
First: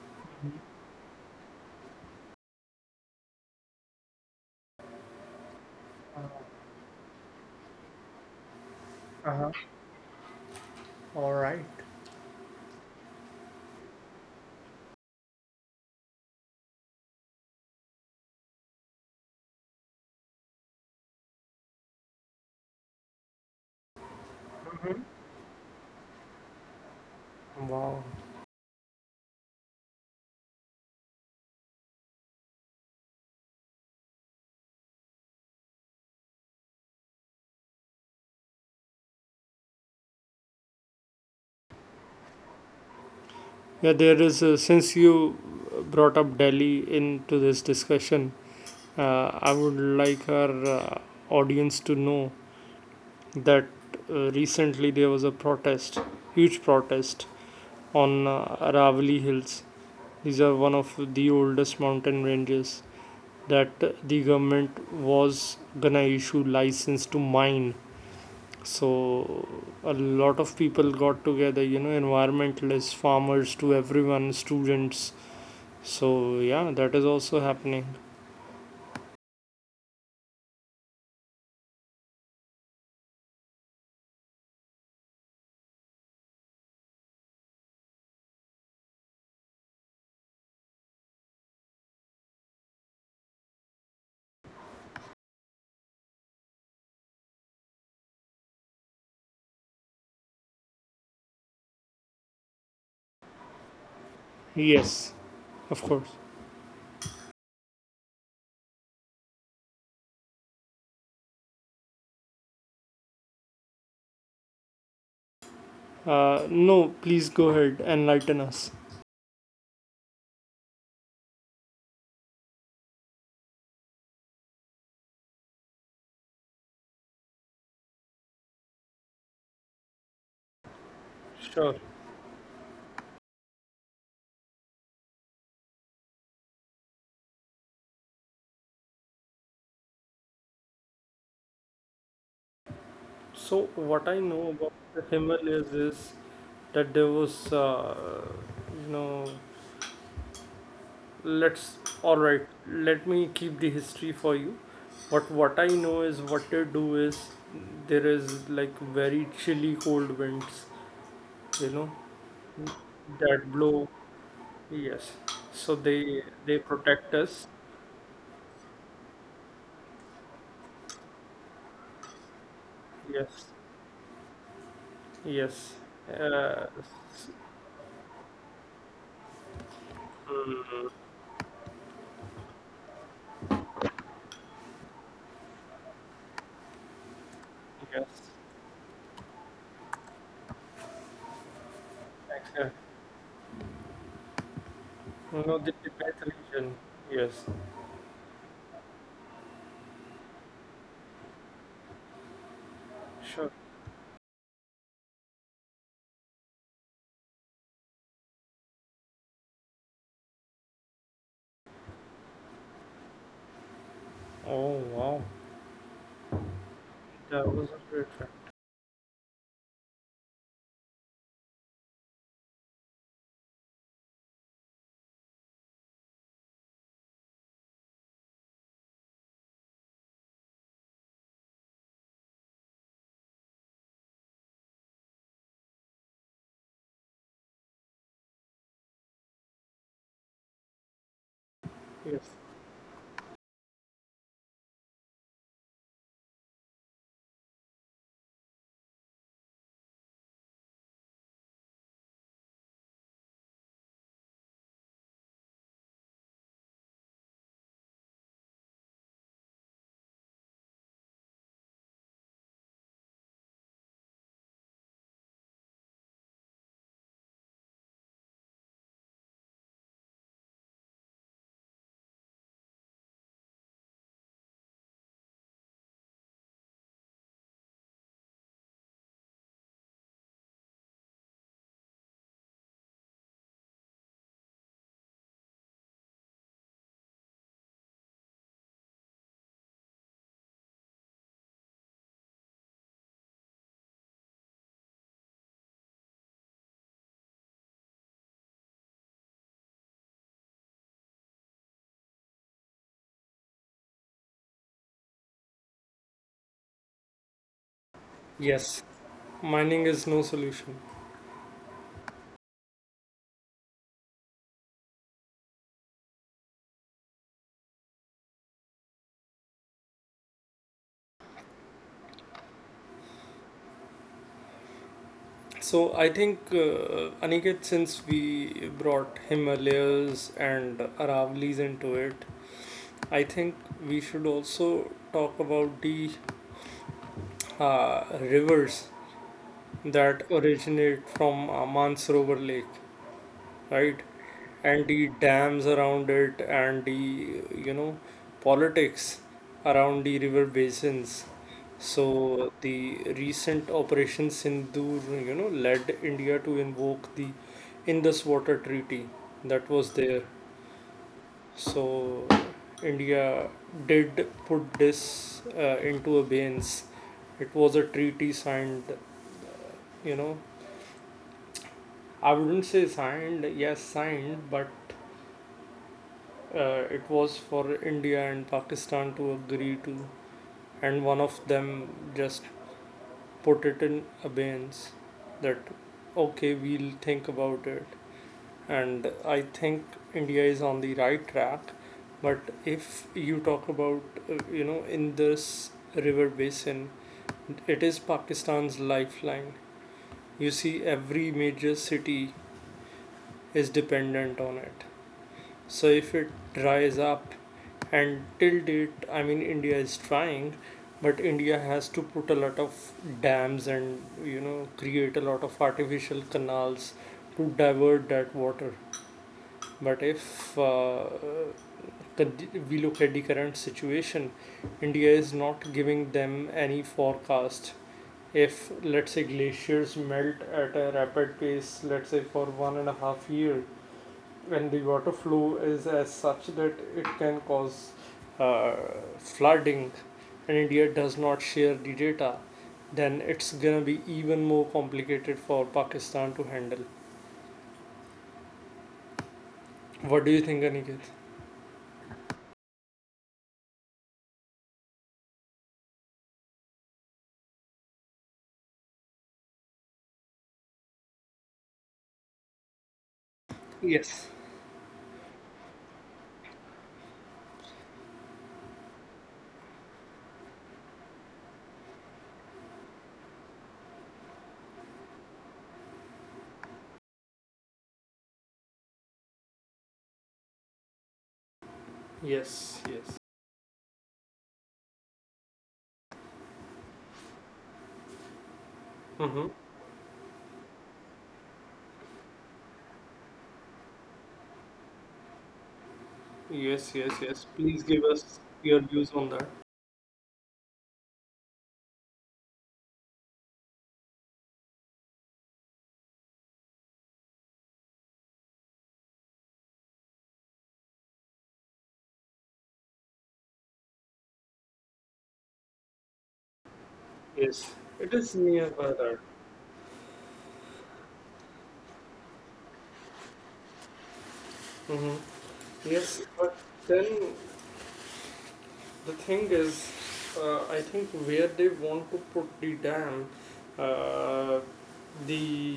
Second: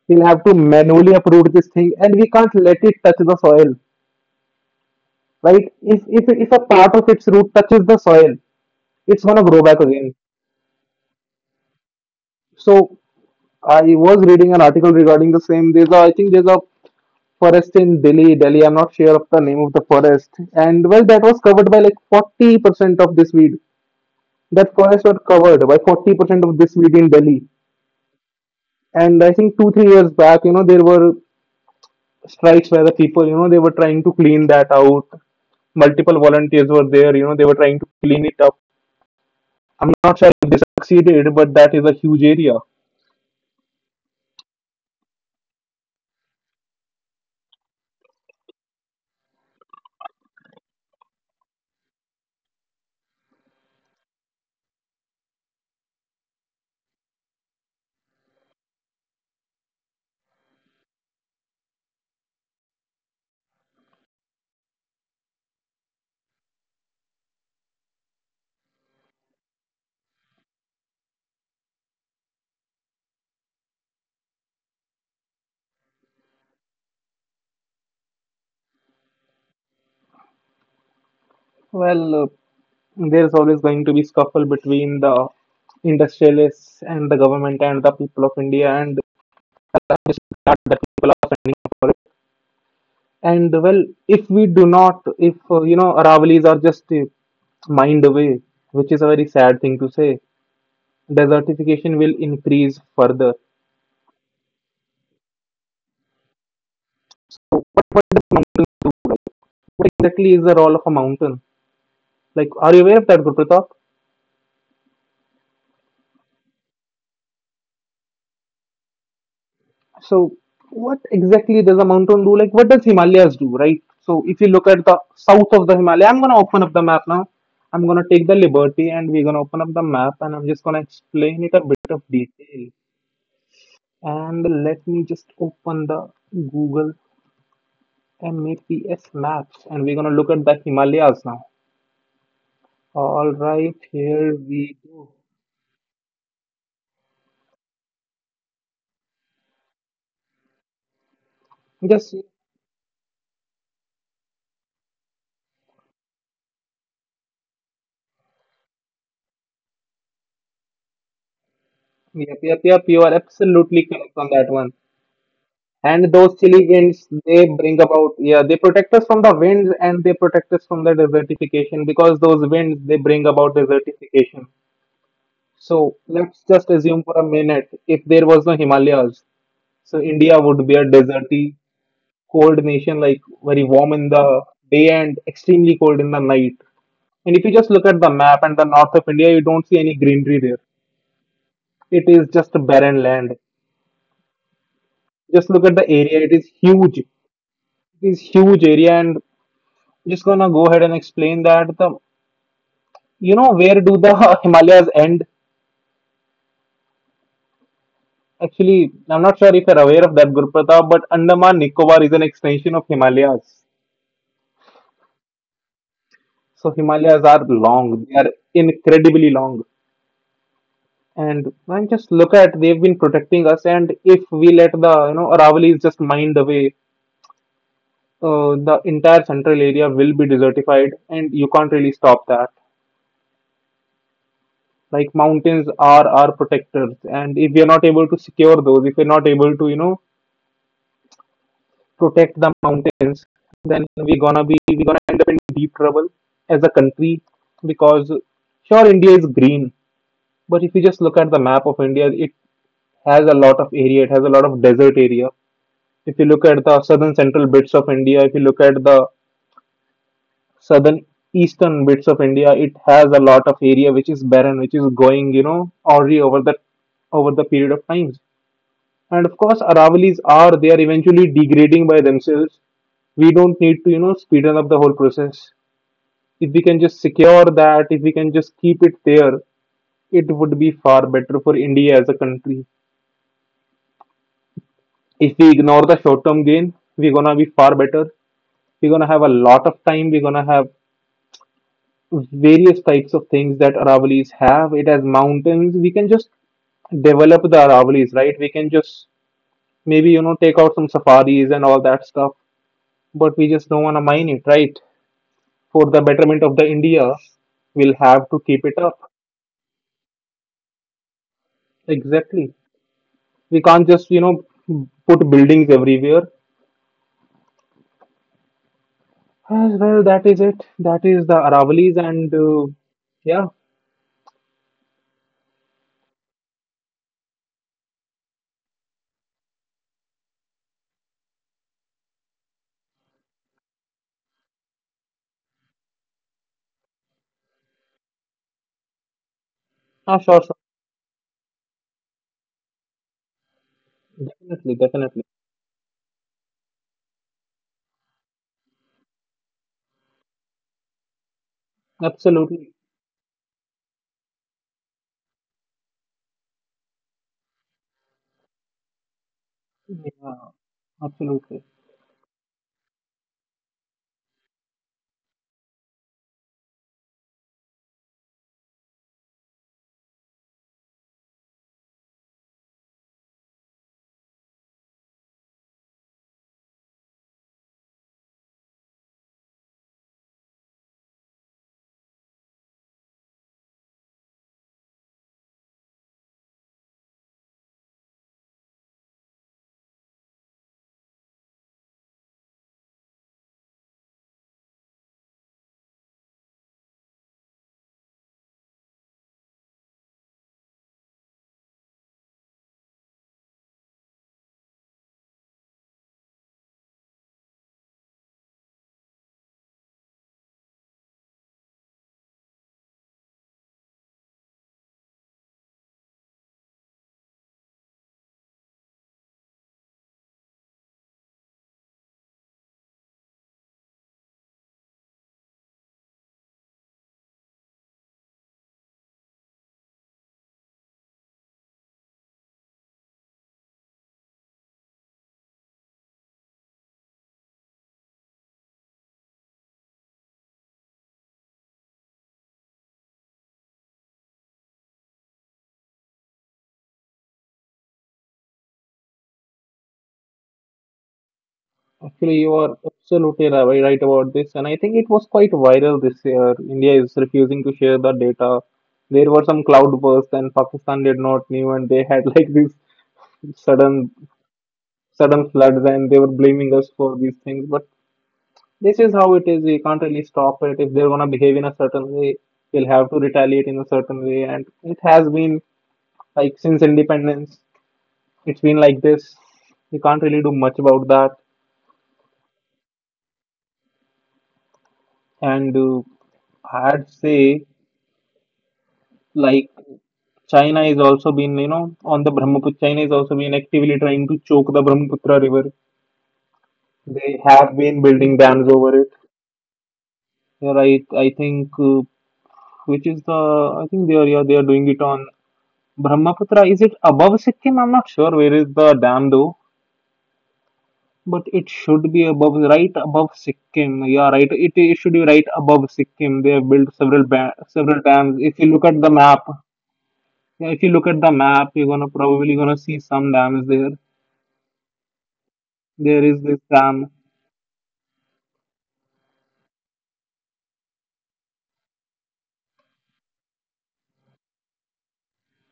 [SPEAKER 2] We'll have to manually uproot this thing, and we can't let it touch the soil, right? If a part of its root touches the soil, it's gonna grow back again.
[SPEAKER 1] All right.
[SPEAKER 2] So I was reading an article regarding the same. I think there's a forest in Delhi. I'm not sure of the name of the forest, and well, that was covered by like 40% of this weed. That forest was covered by 40% of this weed in Delhi.
[SPEAKER 1] Wow.
[SPEAKER 2] And I think 2-3 years back, there were strikes where the people, they were trying to clean that out. Multiple volunteers were there, they were trying to clean it up. I'm not sure if they succeeded, but that is a huge area.
[SPEAKER 1] Yeah, there is, since you brought up Delhi into this discussion, I would like our audience to know that recently there was a protest, huge protest on Aravali Hills. These are one of the oldest mountain ranges that the government was gonna issue license to mine. So a lot of people got together, you know, environmentalists, farmers, to everyone, students. So, yeah, that is also happening.
[SPEAKER 2] Well, there is always going to be scuffle between the industrialists and the government and the people of India, and the people are for it. And well, if we do not, if Aravalis are just mined away, which is a very sad thing to say, desertification will increase further.
[SPEAKER 1] Yes, of course.
[SPEAKER 2] Exactly is the role of a mountain? Like, are you aware of that, Gurpratap?
[SPEAKER 1] No, please go ahead, enlighten us.
[SPEAKER 2] So, what exactly does a mountain do? Like, what does Himalayas do, right? So, if you look at the south of the Himalaya, I'm gonna open up the map now. I'm gonna take the liberty and we're gonna open up the map,
[SPEAKER 1] Sure.
[SPEAKER 2] and I'm just gonna explain it a bit of detail. And let me just open the Google Maps and we're gonna look at the Himalayas now.
[SPEAKER 1] So what I
[SPEAKER 2] All
[SPEAKER 1] know
[SPEAKER 2] right,
[SPEAKER 1] about the
[SPEAKER 2] here we
[SPEAKER 1] Himalayas
[SPEAKER 2] go.
[SPEAKER 1] is that there was, you know, let's all right,
[SPEAKER 2] Just,
[SPEAKER 1] let me keep the history for you. But what I know is what they do is there is like very chilly cold winds, you know,
[SPEAKER 2] yep, yep, yep. You are
[SPEAKER 1] that blow.
[SPEAKER 2] absolutely correct on that one.
[SPEAKER 1] Yes. So
[SPEAKER 2] And
[SPEAKER 1] they
[SPEAKER 2] those
[SPEAKER 1] they
[SPEAKER 2] chilly winds,
[SPEAKER 1] protect us.
[SPEAKER 2] they bring about, yeah, they protect us from the winds, and they protect us from the desertification because those winds they bring
[SPEAKER 1] Yes.
[SPEAKER 2] about desertification. So
[SPEAKER 1] Yes.
[SPEAKER 2] let's just
[SPEAKER 1] Uh,
[SPEAKER 2] assume for a
[SPEAKER 1] s-
[SPEAKER 2] minute if there was no Himalayas, so India would be
[SPEAKER 1] mm,
[SPEAKER 2] a deserty cold nation, like very warm in the day and extremely cold in the night. And if you just look at the
[SPEAKER 1] yes.
[SPEAKER 2] map and the north of India, you don't see any greenery there. It is just
[SPEAKER 1] Exactly.
[SPEAKER 2] barren land. Just
[SPEAKER 1] No,
[SPEAKER 2] look at
[SPEAKER 1] the
[SPEAKER 2] the area.
[SPEAKER 1] Tibet
[SPEAKER 2] It is
[SPEAKER 1] region.
[SPEAKER 2] huge. It
[SPEAKER 1] Yes.
[SPEAKER 2] is huge area. And just gonna go ahead and explain that the you know
[SPEAKER 1] Sure.
[SPEAKER 2] where do the Himalayas end? Actually, I'm not sure if you're aware of that, Guru Pratap, but Andaman Nicobar is an extension of Himalayas.
[SPEAKER 1] Oh, wow.
[SPEAKER 2] So Himalayas are
[SPEAKER 1] That was a
[SPEAKER 2] long;
[SPEAKER 1] great
[SPEAKER 2] they are
[SPEAKER 1] fact.
[SPEAKER 2] incredibly long. And man, just look at, they've been protecting us. And if we let the Aravallis just mined away, the entire central area will be desertified, and you can't really stop that. Like mountains are our protectors, and if we are not able to secure those, if we're not able to
[SPEAKER 1] Yes.
[SPEAKER 2] protect the mountains, then we gonna end up in deep trouble as a country. Because sure, India is green, but if you just look at the map of India, it has a lot of area. It has a lot of desert area. If you look at the southern central bits of India, if you look at the southern eastern bits of India, it has a lot of area which is barren, which is going already over the period of times. And of course Aravalis are, they are eventually degrading by themselves. We don't need to speed up the whole process. If we can just secure that, if we can just keep it there, it would be far better for India as a country. If we ignore the short term gain, we're gonna be far better. We're gonna have a lot of time. We're gonna have various types of things that Aravalis have. It has mountains. We can just develop the Aravalis, right? We can just maybe take out some safaris and all that stuff. But we just don't want to mine it, right? For the betterment of the India, we'll have to keep it
[SPEAKER 1] Yes.
[SPEAKER 2] up.
[SPEAKER 1] Mining is no solution.
[SPEAKER 2] Exactly. We can't just, put buildings everywhere. As well, that is it. That is the Aravalis and, yeah.
[SPEAKER 1] So I think Aniket, since we brought Himalayas and Aravallis into it, I think we should also talk about the rivers
[SPEAKER 2] Ah,
[SPEAKER 1] that
[SPEAKER 2] sure, sure.
[SPEAKER 1] originate from Mansarovar Lake, right?
[SPEAKER 2] Definitely,
[SPEAKER 1] And the
[SPEAKER 2] definitely.
[SPEAKER 1] dams around it and the, you know, politics around the river basins. So
[SPEAKER 2] Absolutely.
[SPEAKER 1] the recent operation sindur, you know, led india to invoke the indus water treaty that was there.
[SPEAKER 2] Yeah, absolutely.
[SPEAKER 1] So india did put this into abeyance. It was a treaty signed, you know, I wouldn't say signed yes, signed, but it was for India and Pakistan to agree to, and one of them just put it in abeyance, that okay, we'll think about it. And I think India is on the right track, but if you talk about, you know, in this river basin, it is Pakistan's lifeline. You see, every major city is dependent on it. So if it dries up, and till date, I mean, India is trying, but India has to put a lot of dams, and you know, create a lot of artificial canals to divert that water. But if we look at the current situation, India is not giving them any forecast. If let's say glaciers melt at a rapid pace, let's say for 1.5 year, when the water flow is as such that it can cause uh, flooding, and India does not share the data, then it's gonna be even more complicated for Pakistan to handle. What do you think, Aniket?
[SPEAKER 2] Actually, you are absolutely right about this, and I think it was quite viral this year. India is refusing to share the data. There were some cloudbursts, and Pakistan did not knew, and they had like this sudden
[SPEAKER 1] Yes,
[SPEAKER 2] sudden floods, and they were blaming us for these things. But this is how it is. We can't really stop it. If they're going to behave in a certain way, we'll have to retaliate in a certain way, and it has been like since independence. It's been like this. We can't really do much about that.
[SPEAKER 1] yes, yes.
[SPEAKER 2] And I'd say,
[SPEAKER 1] Mm-hmm.
[SPEAKER 2] like, China is also been on the Brahmaputra. China is also been actively trying to choke the Brahmaputra river.
[SPEAKER 1] Yes, yes,
[SPEAKER 2] They
[SPEAKER 1] yes.
[SPEAKER 2] have
[SPEAKER 1] Please
[SPEAKER 2] been
[SPEAKER 1] give
[SPEAKER 2] building
[SPEAKER 1] us
[SPEAKER 2] dams
[SPEAKER 1] your
[SPEAKER 2] over it.
[SPEAKER 1] views on that.
[SPEAKER 2] Yeah, right. I think which is the I think they are, yeah, they are doing it on Brahmaputra. Is it above Sikkim? I'm not sure where is the dam though, but it should be above, right above Sikkim. Yeah, right. It should be right above Sikkim. They have built several ba-
[SPEAKER 1] Yes,
[SPEAKER 2] several
[SPEAKER 1] it is
[SPEAKER 2] dams. If you look
[SPEAKER 1] nearby
[SPEAKER 2] at the
[SPEAKER 1] that.
[SPEAKER 2] map, yeah, if you look at the map, you're gonna probably gonna see some dams there.
[SPEAKER 1] Mm-hmm. Yes,
[SPEAKER 2] There is
[SPEAKER 1] but
[SPEAKER 2] this
[SPEAKER 1] then
[SPEAKER 2] dam.
[SPEAKER 1] the thing is, I think where they want to put the dam, uh, the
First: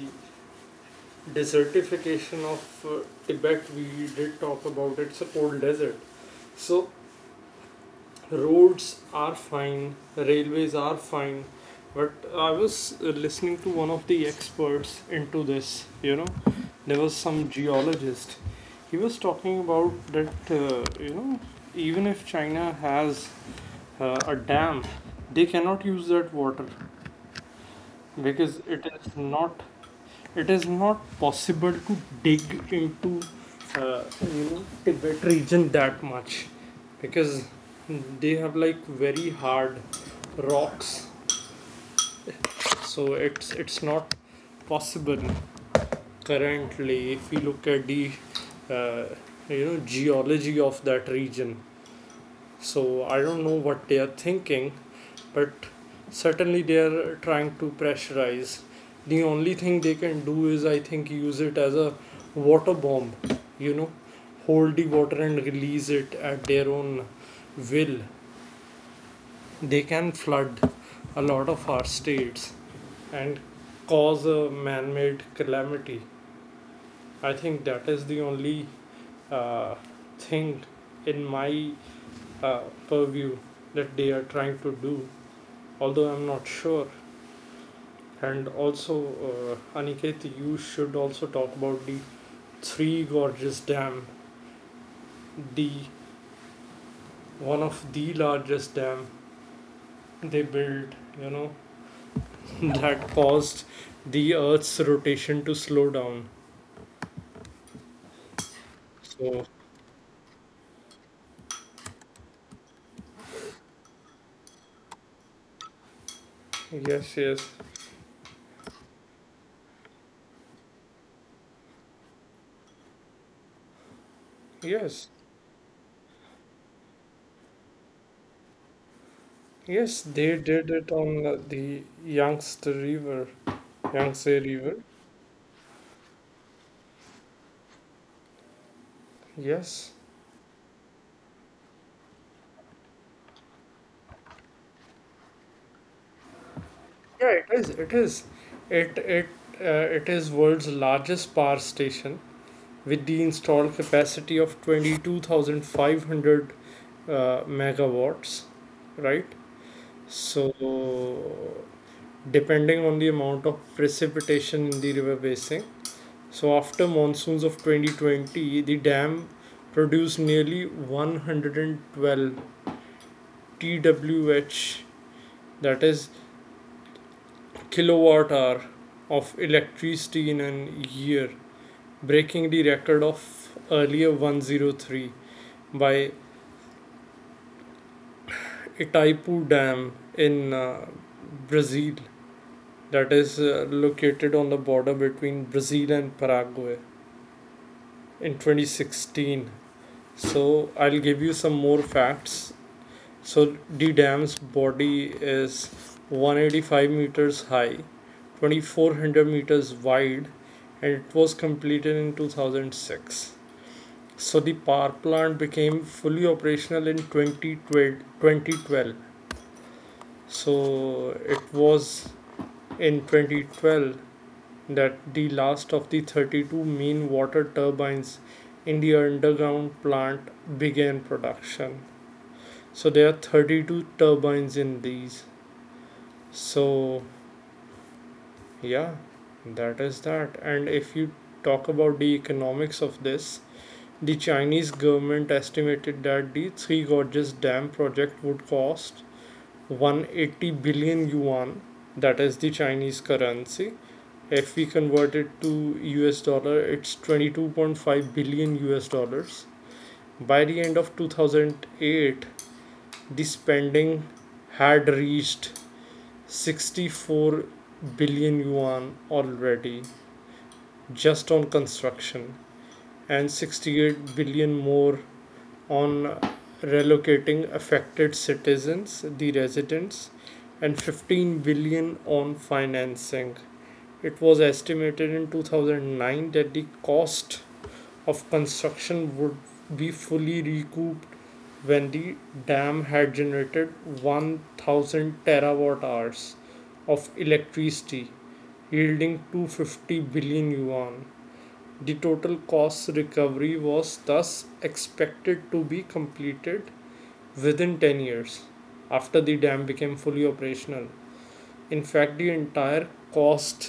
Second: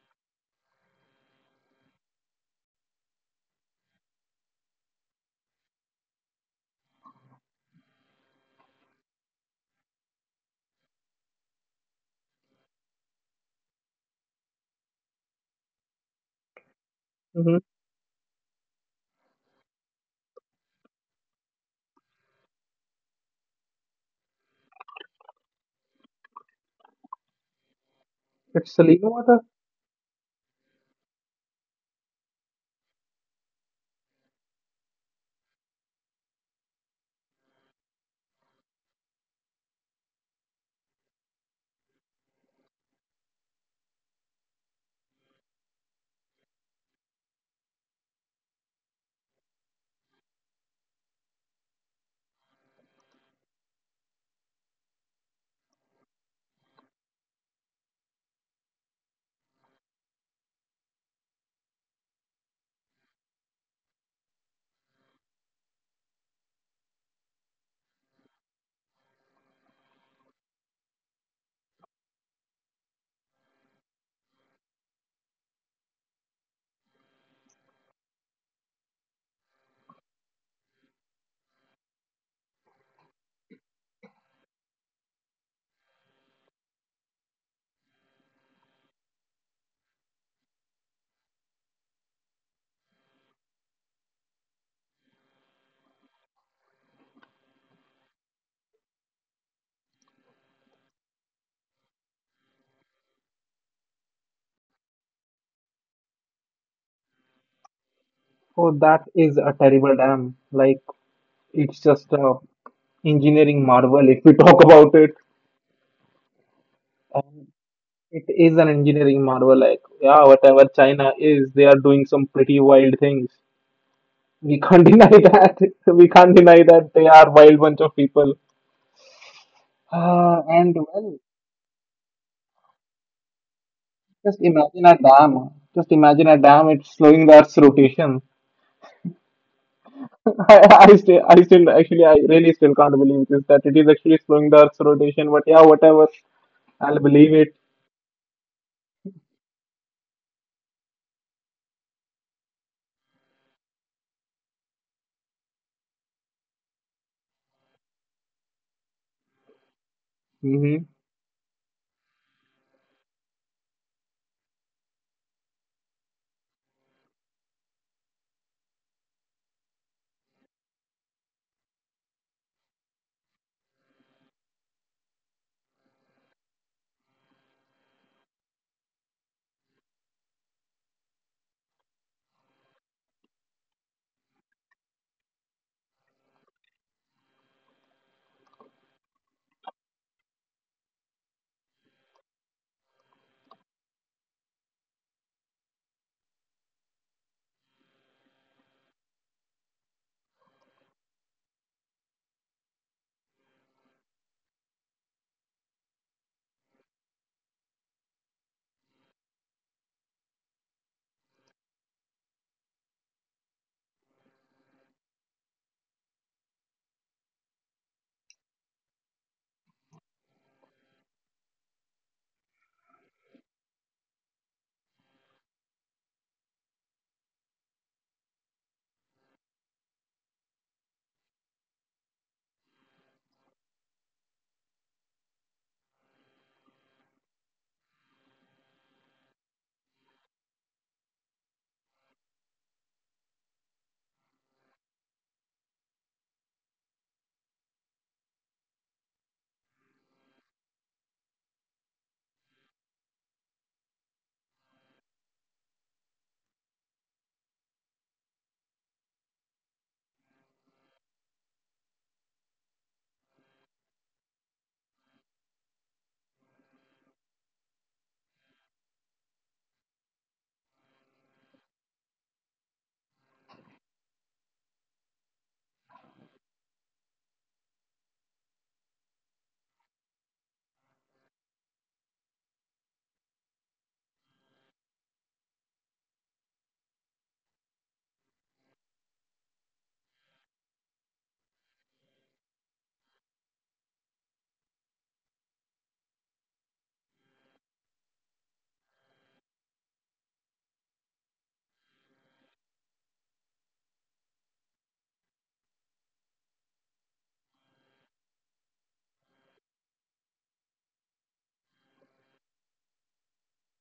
[SPEAKER 1] desertification of Tibet, we did talk about, it's a cold desert. So roads are fine, railways are fine, but I was listening to one of the experts into this, you know, there was some
[SPEAKER 2] Hmm.
[SPEAKER 1] geologist. He was talking about that, you know, even if China has a dam, they cannot use that water because it
[SPEAKER 2] It's
[SPEAKER 1] is
[SPEAKER 2] Salina water.
[SPEAKER 1] not it is not possible to dig into, uh, you know, Tibet region that much, because they have like very hard rocks. So it's not possible currently if we look at the, uh, you know, geology of that region. So I don't know what they are thinking, but certainly they are trying to pressurize. The only thing they can do is, I think, use it as a water bomb, you know, hold the water and release it at their own will. They can flood a lot of our states and cause a man made calamity. I think that is the only uh, thing in my uh, purview that they are trying to do, although I'm not sure. And also, Aniket, you should also talk about the Three Gorges Dam, the one of the largest dam they built, you know, that caused the Earth's rotation to slow down.
[SPEAKER 2] Oh,
[SPEAKER 1] So
[SPEAKER 2] that is a terrible dam. Like, it's just a engineering marvel if we talk about it.
[SPEAKER 1] yes, yes,
[SPEAKER 2] It is an engineering marvel. Like, yeah, whatever China is, they are doing some pretty wild things. We
[SPEAKER 1] yes,
[SPEAKER 2] can't deny that. We can't deny that they are wild bunch of people.
[SPEAKER 1] yes, they did it
[SPEAKER 2] And
[SPEAKER 1] on
[SPEAKER 2] well,
[SPEAKER 1] the Yangtze River, Yangtze
[SPEAKER 2] just
[SPEAKER 1] River.
[SPEAKER 2] imagine a dam. Just imagine a dam. It's slowing the Earth's rotation.
[SPEAKER 1] Yes,
[SPEAKER 2] I still, actually, I really still can't believe this, that it is actually slowing the Earth's rotation. But yeah, whatever. I'll believe
[SPEAKER 1] yeah,
[SPEAKER 2] it.
[SPEAKER 1] it is. It is. It it it is world's largest power station with the installed capacity of 22,500 megawatts, right? So
[SPEAKER 2] Hmm.
[SPEAKER 1] depending on the amount of precipitation in the river basin, so after monsoons of 2020, the dam produced nearly 112 twh, that is kilowatt hour of electricity in a year, breaking the record of earlier 103 by Itaipu Dam in Brazil, that is located on the border between Brazil and Paraguay, in 2016. So I'll give you some more facts. So the dam's body is 185 meters high, 2,400 meters wide, and it was completed in 2006. So the power plant became fully operational in 2012. 2012. So it was in 2012 that the last of the 32 main water turbines in the underground plant began production. So there are 32 turbines in these. So yeah, that is that. And if you talk about the economics of this, the Chinese government estimated that the Three Gorges Dam project would cost 180 billion yuan, that is the Chinese currency. If we convert it to US dollar, it's 22.5 billion US dollars. By the end of 2008, the spending had reached 64 billion yuan already, just on construction, and 68 billion more on relocating affected citizens, the residents, and 15 billion on financing. It was estimated in 2009 that the cost of construction would be fully recouped when the dam had generated 1,000 terawatt hours of electricity, yielding 250 billion yuan. The total cost recovery was thus expected to be completed within 10 years after the dam became fully operational. In fact, the entire cost,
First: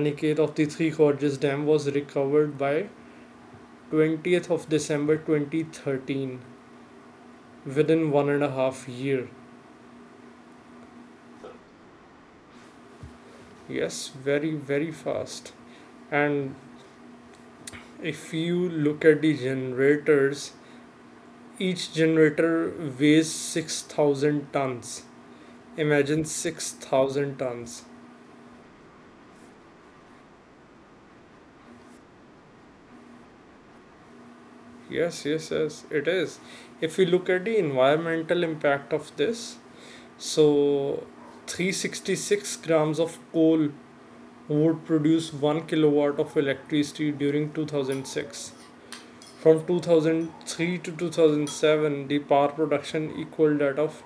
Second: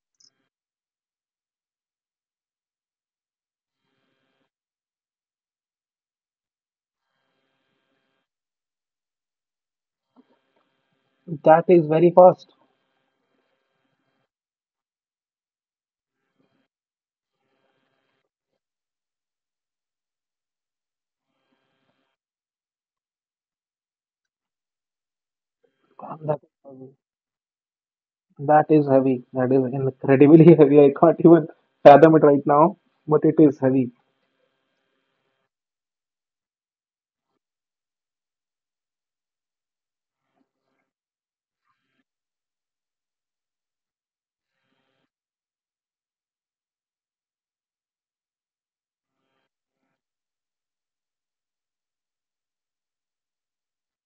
[SPEAKER 1] Aniket, of the Three Gorges Dam was recovered by 20th of December 2013, within 1.5 year.
[SPEAKER 2] That is very fast.
[SPEAKER 1] Yes, very, very fast. And if you look at the generators, each generator weighs 6,000 tons. Imagine
[SPEAKER 2] Damn, that is crazy.
[SPEAKER 1] 6,000 tons.
[SPEAKER 2] That is heavy. That is incredibly heavy. I can't even fathom it right now, but it is heavy.
[SPEAKER 1] Yes, yes, yes, it is. If we look at the environmental impact of this, so 366 grams of coal would produce 1 kilowatt of electricity during 2006. From 2003 to 2007, the power production equaled that of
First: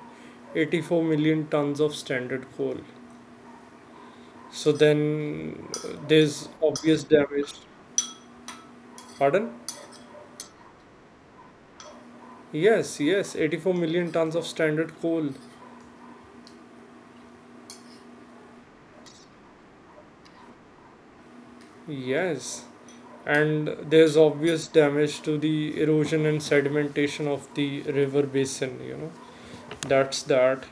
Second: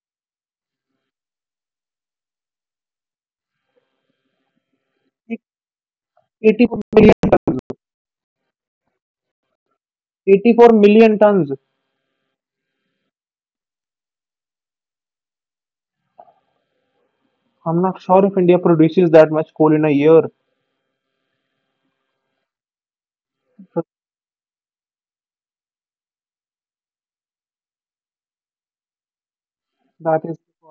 [SPEAKER 1] 84 million tons of standard coal. So then there's
[SPEAKER 2] 84
[SPEAKER 1] obvious
[SPEAKER 2] million,
[SPEAKER 1] damage. Pardon?
[SPEAKER 2] 84 million tons.
[SPEAKER 1] Yes, yes, 84 million tons of standard coal.
[SPEAKER 2] I'm not sure if India produces that much coal in a year.
[SPEAKER 1] Yes. And
[SPEAKER 2] So
[SPEAKER 1] there's obvious damage to the erosion and sedimentation of the river basin, you know.
[SPEAKER 2] that
[SPEAKER 1] That's
[SPEAKER 2] is,
[SPEAKER 1] that.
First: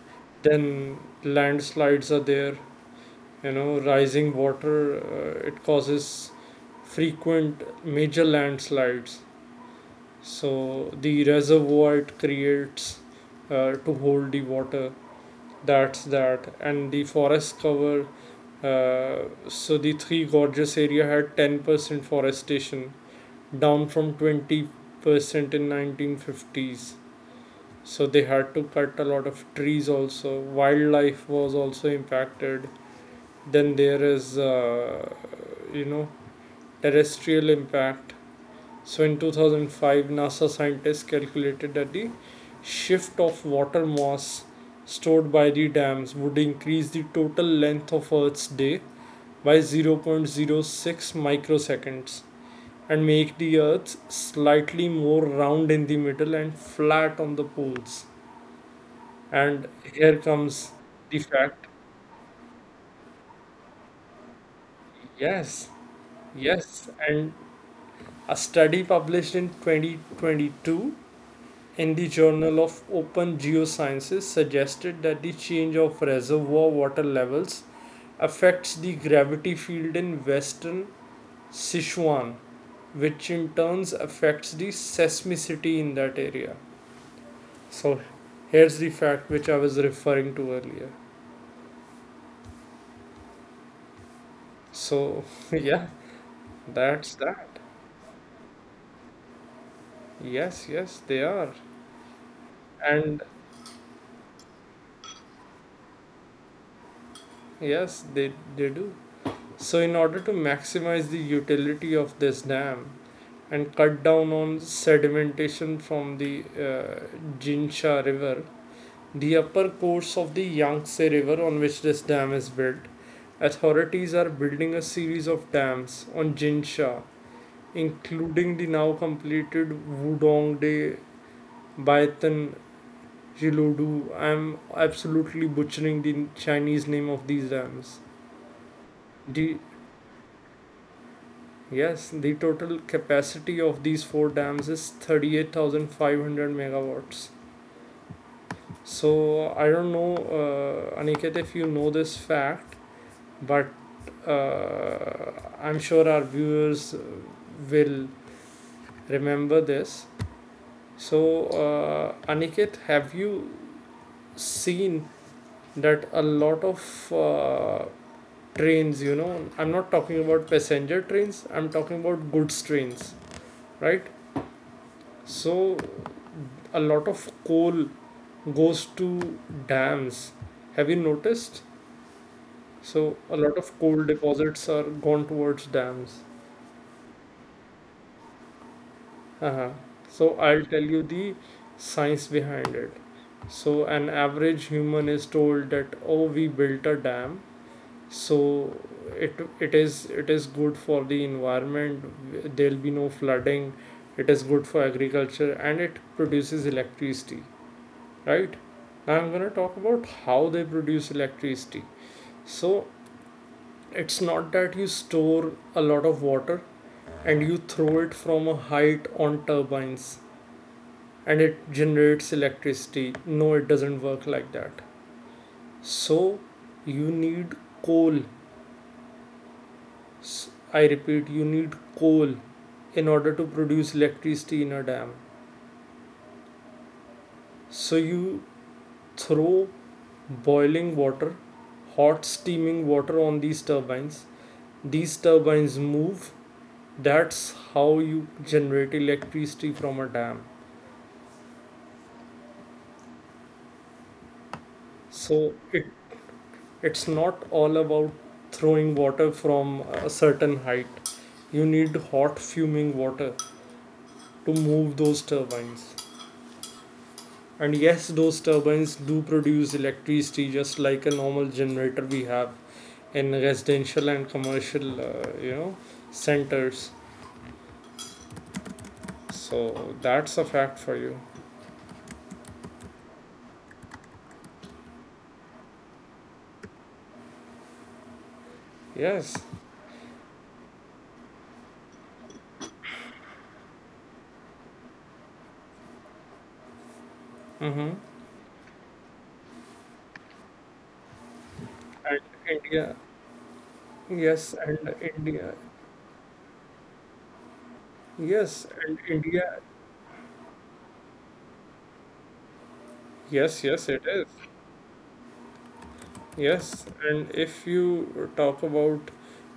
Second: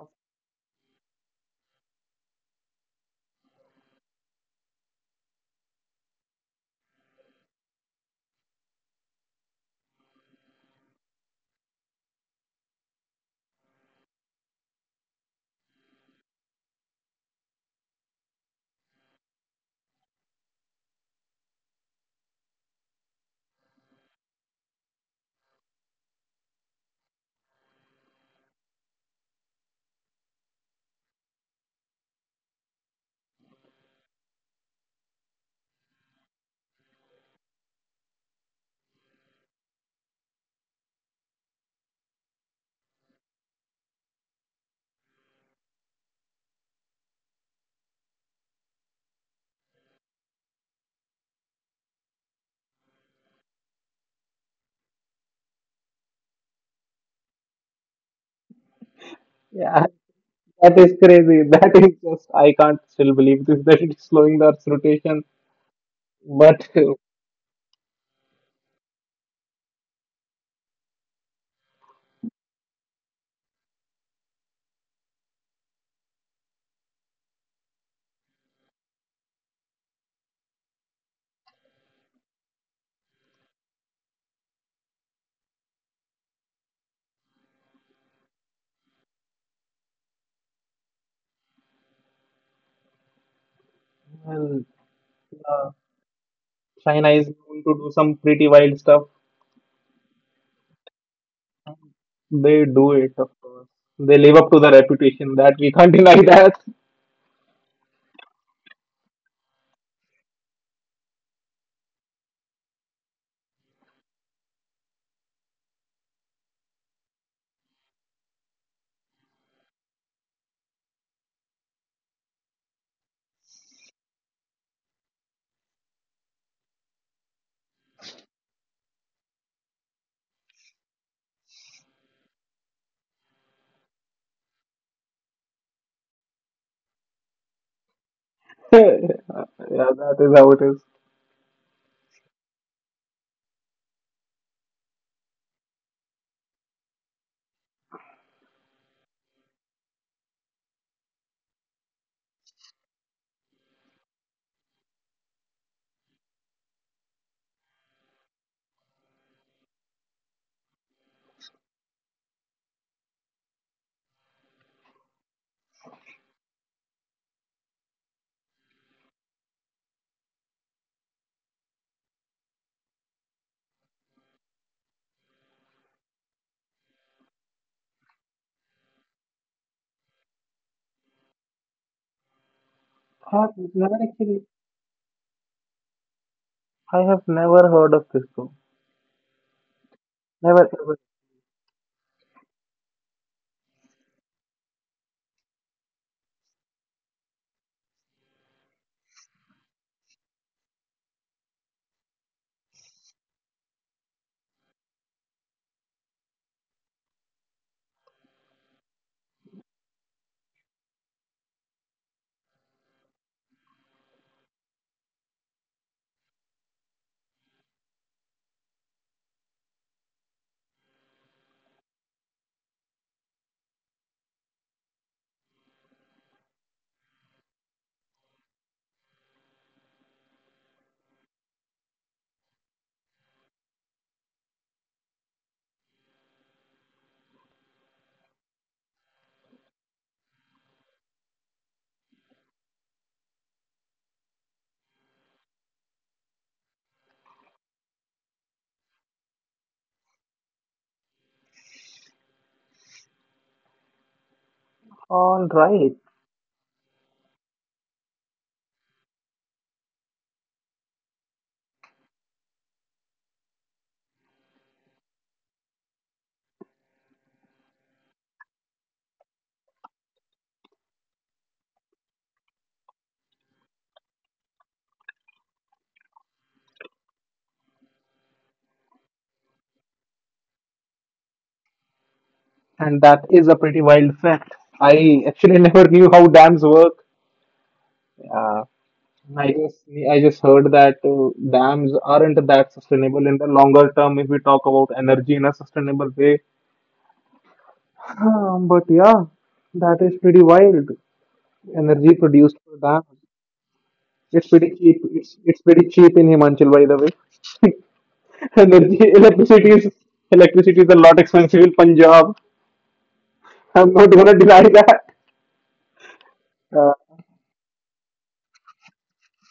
[SPEAKER 1] Then landslides are there, you know, rising water, it causes frequent major landslides. So the reservoir it creates, to hold the water, that's that. And the forest cover, uh, so the Three Gorges area had 10% forestation, down from 20% in 1950s. So they had to cut a lot of trees. Also wildlife was also impacted. Then there is, you know, terrestrial impact. So in 2005, NASA scientists calculated that the shift of water mass stored by the dams would increase the total length of Earth's day by zero point zero 0.06 microseconds, and make the Earth slightly more round in the middle and flat on the poles. And
[SPEAKER 2] yeah,
[SPEAKER 1] here comes
[SPEAKER 2] that is
[SPEAKER 1] the
[SPEAKER 2] crazy.
[SPEAKER 1] fact.
[SPEAKER 2] That is just, I can't still believe this, that it's slowing the Earth's rotation.
[SPEAKER 1] Yes,
[SPEAKER 2] But
[SPEAKER 1] yes. And a study published in 2022 in the Journal of Open Geosciences suggested that the change of reservoir water levels affects the gravity field in western Sichuan, which in turns affects the seismicity in that area. So here's the fact which I was referring to earlier.
[SPEAKER 2] well,
[SPEAKER 1] So
[SPEAKER 2] uh,
[SPEAKER 1] yeah,
[SPEAKER 2] China
[SPEAKER 1] that's
[SPEAKER 2] is
[SPEAKER 1] that.
[SPEAKER 2] going to do some pretty wild stuff.
[SPEAKER 1] Yes, yes, they are.
[SPEAKER 2] They do it,
[SPEAKER 1] And
[SPEAKER 2] of course. They live up to the reputation. That we can't deny that.
[SPEAKER 1] yes, they do. So, in order to maximize the utility of this dam and cut down on sedimentation from the, Jinsha River, the upper course of the Yangtze River on which this dam is built, authorities are building a series of dams on Jinsha, including the now completed Wudongde, Baitan, Jiludu. I am absolutely butchering the Chinese name of these dams. The—
[SPEAKER 2] Yeah, that is how it is.
[SPEAKER 1] Yes, the total capacity of these four dams is 38,500 megawatts. So I don't know, Aniket, if you know this fact, but uh, I'm sure our viewers will remember this. So, Aniket, have you seen that a lot of trains, you know, I'm not talking about passenger trains, I'm talking about goods trains, right? So, a lot of coal goes to dams. Have you noticed? So a
[SPEAKER 2] Have
[SPEAKER 1] lot of
[SPEAKER 2] never
[SPEAKER 1] coal
[SPEAKER 2] actually.
[SPEAKER 1] deposits are gone towards dams.
[SPEAKER 2] I have never heard of Crisco.
[SPEAKER 1] Uh-huh. So I'll
[SPEAKER 2] Never
[SPEAKER 1] tell you
[SPEAKER 2] ever.
[SPEAKER 1] the science behind it. So an average human is told that, oh, we built a dam, so it is good for the environment. There'll be no flooding. It is good for agriculture, and it produces electricity. Right. Now I'm going to talk about how they produce electricity. So it's not that you store a lot of water and you throw it from a height on turbines and it generates electricity. No, it doesn't work like that. So you need coal. I repeat, you need coal in order to produce electricity in a dam. So you throw boiling water, hot steaming water on these turbines, these turbines move, that's how you generate electricity from a dam. So
[SPEAKER 2] All
[SPEAKER 1] it—
[SPEAKER 2] right.
[SPEAKER 1] It's not all about throwing water from a certain height. You need hot fuming water to move those turbines. And yes, those turbines do produce electricity, just like a normal generator we have in residential and commercial, you know, centers. So that's a fact for you.
[SPEAKER 2] And that is a pretty wild fact. I actually never knew how dams work. Uh,
[SPEAKER 1] Yes.
[SPEAKER 2] I just I just heard that dams aren't that sustainable in the longer term if we talk about energy in a sustainable way.
[SPEAKER 1] Mm-hmm.
[SPEAKER 2] But yeah, that is pretty wild. Energy
[SPEAKER 1] and
[SPEAKER 2] produced for
[SPEAKER 1] india
[SPEAKER 2] dams. It's
[SPEAKER 1] Yes,
[SPEAKER 2] pretty
[SPEAKER 1] and
[SPEAKER 2] cheap. It's
[SPEAKER 1] India.
[SPEAKER 2] it's pretty cheap in Himachal, by the way.
[SPEAKER 1] Yes, and India.
[SPEAKER 2] Electricity is a lot expensive in Punjab.
[SPEAKER 1] Yes, yes,
[SPEAKER 2] I'm
[SPEAKER 1] it
[SPEAKER 2] not
[SPEAKER 1] is.
[SPEAKER 2] gonna deny that.
[SPEAKER 1] Yes,
[SPEAKER 2] Uh,
[SPEAKER 1] and if you talk about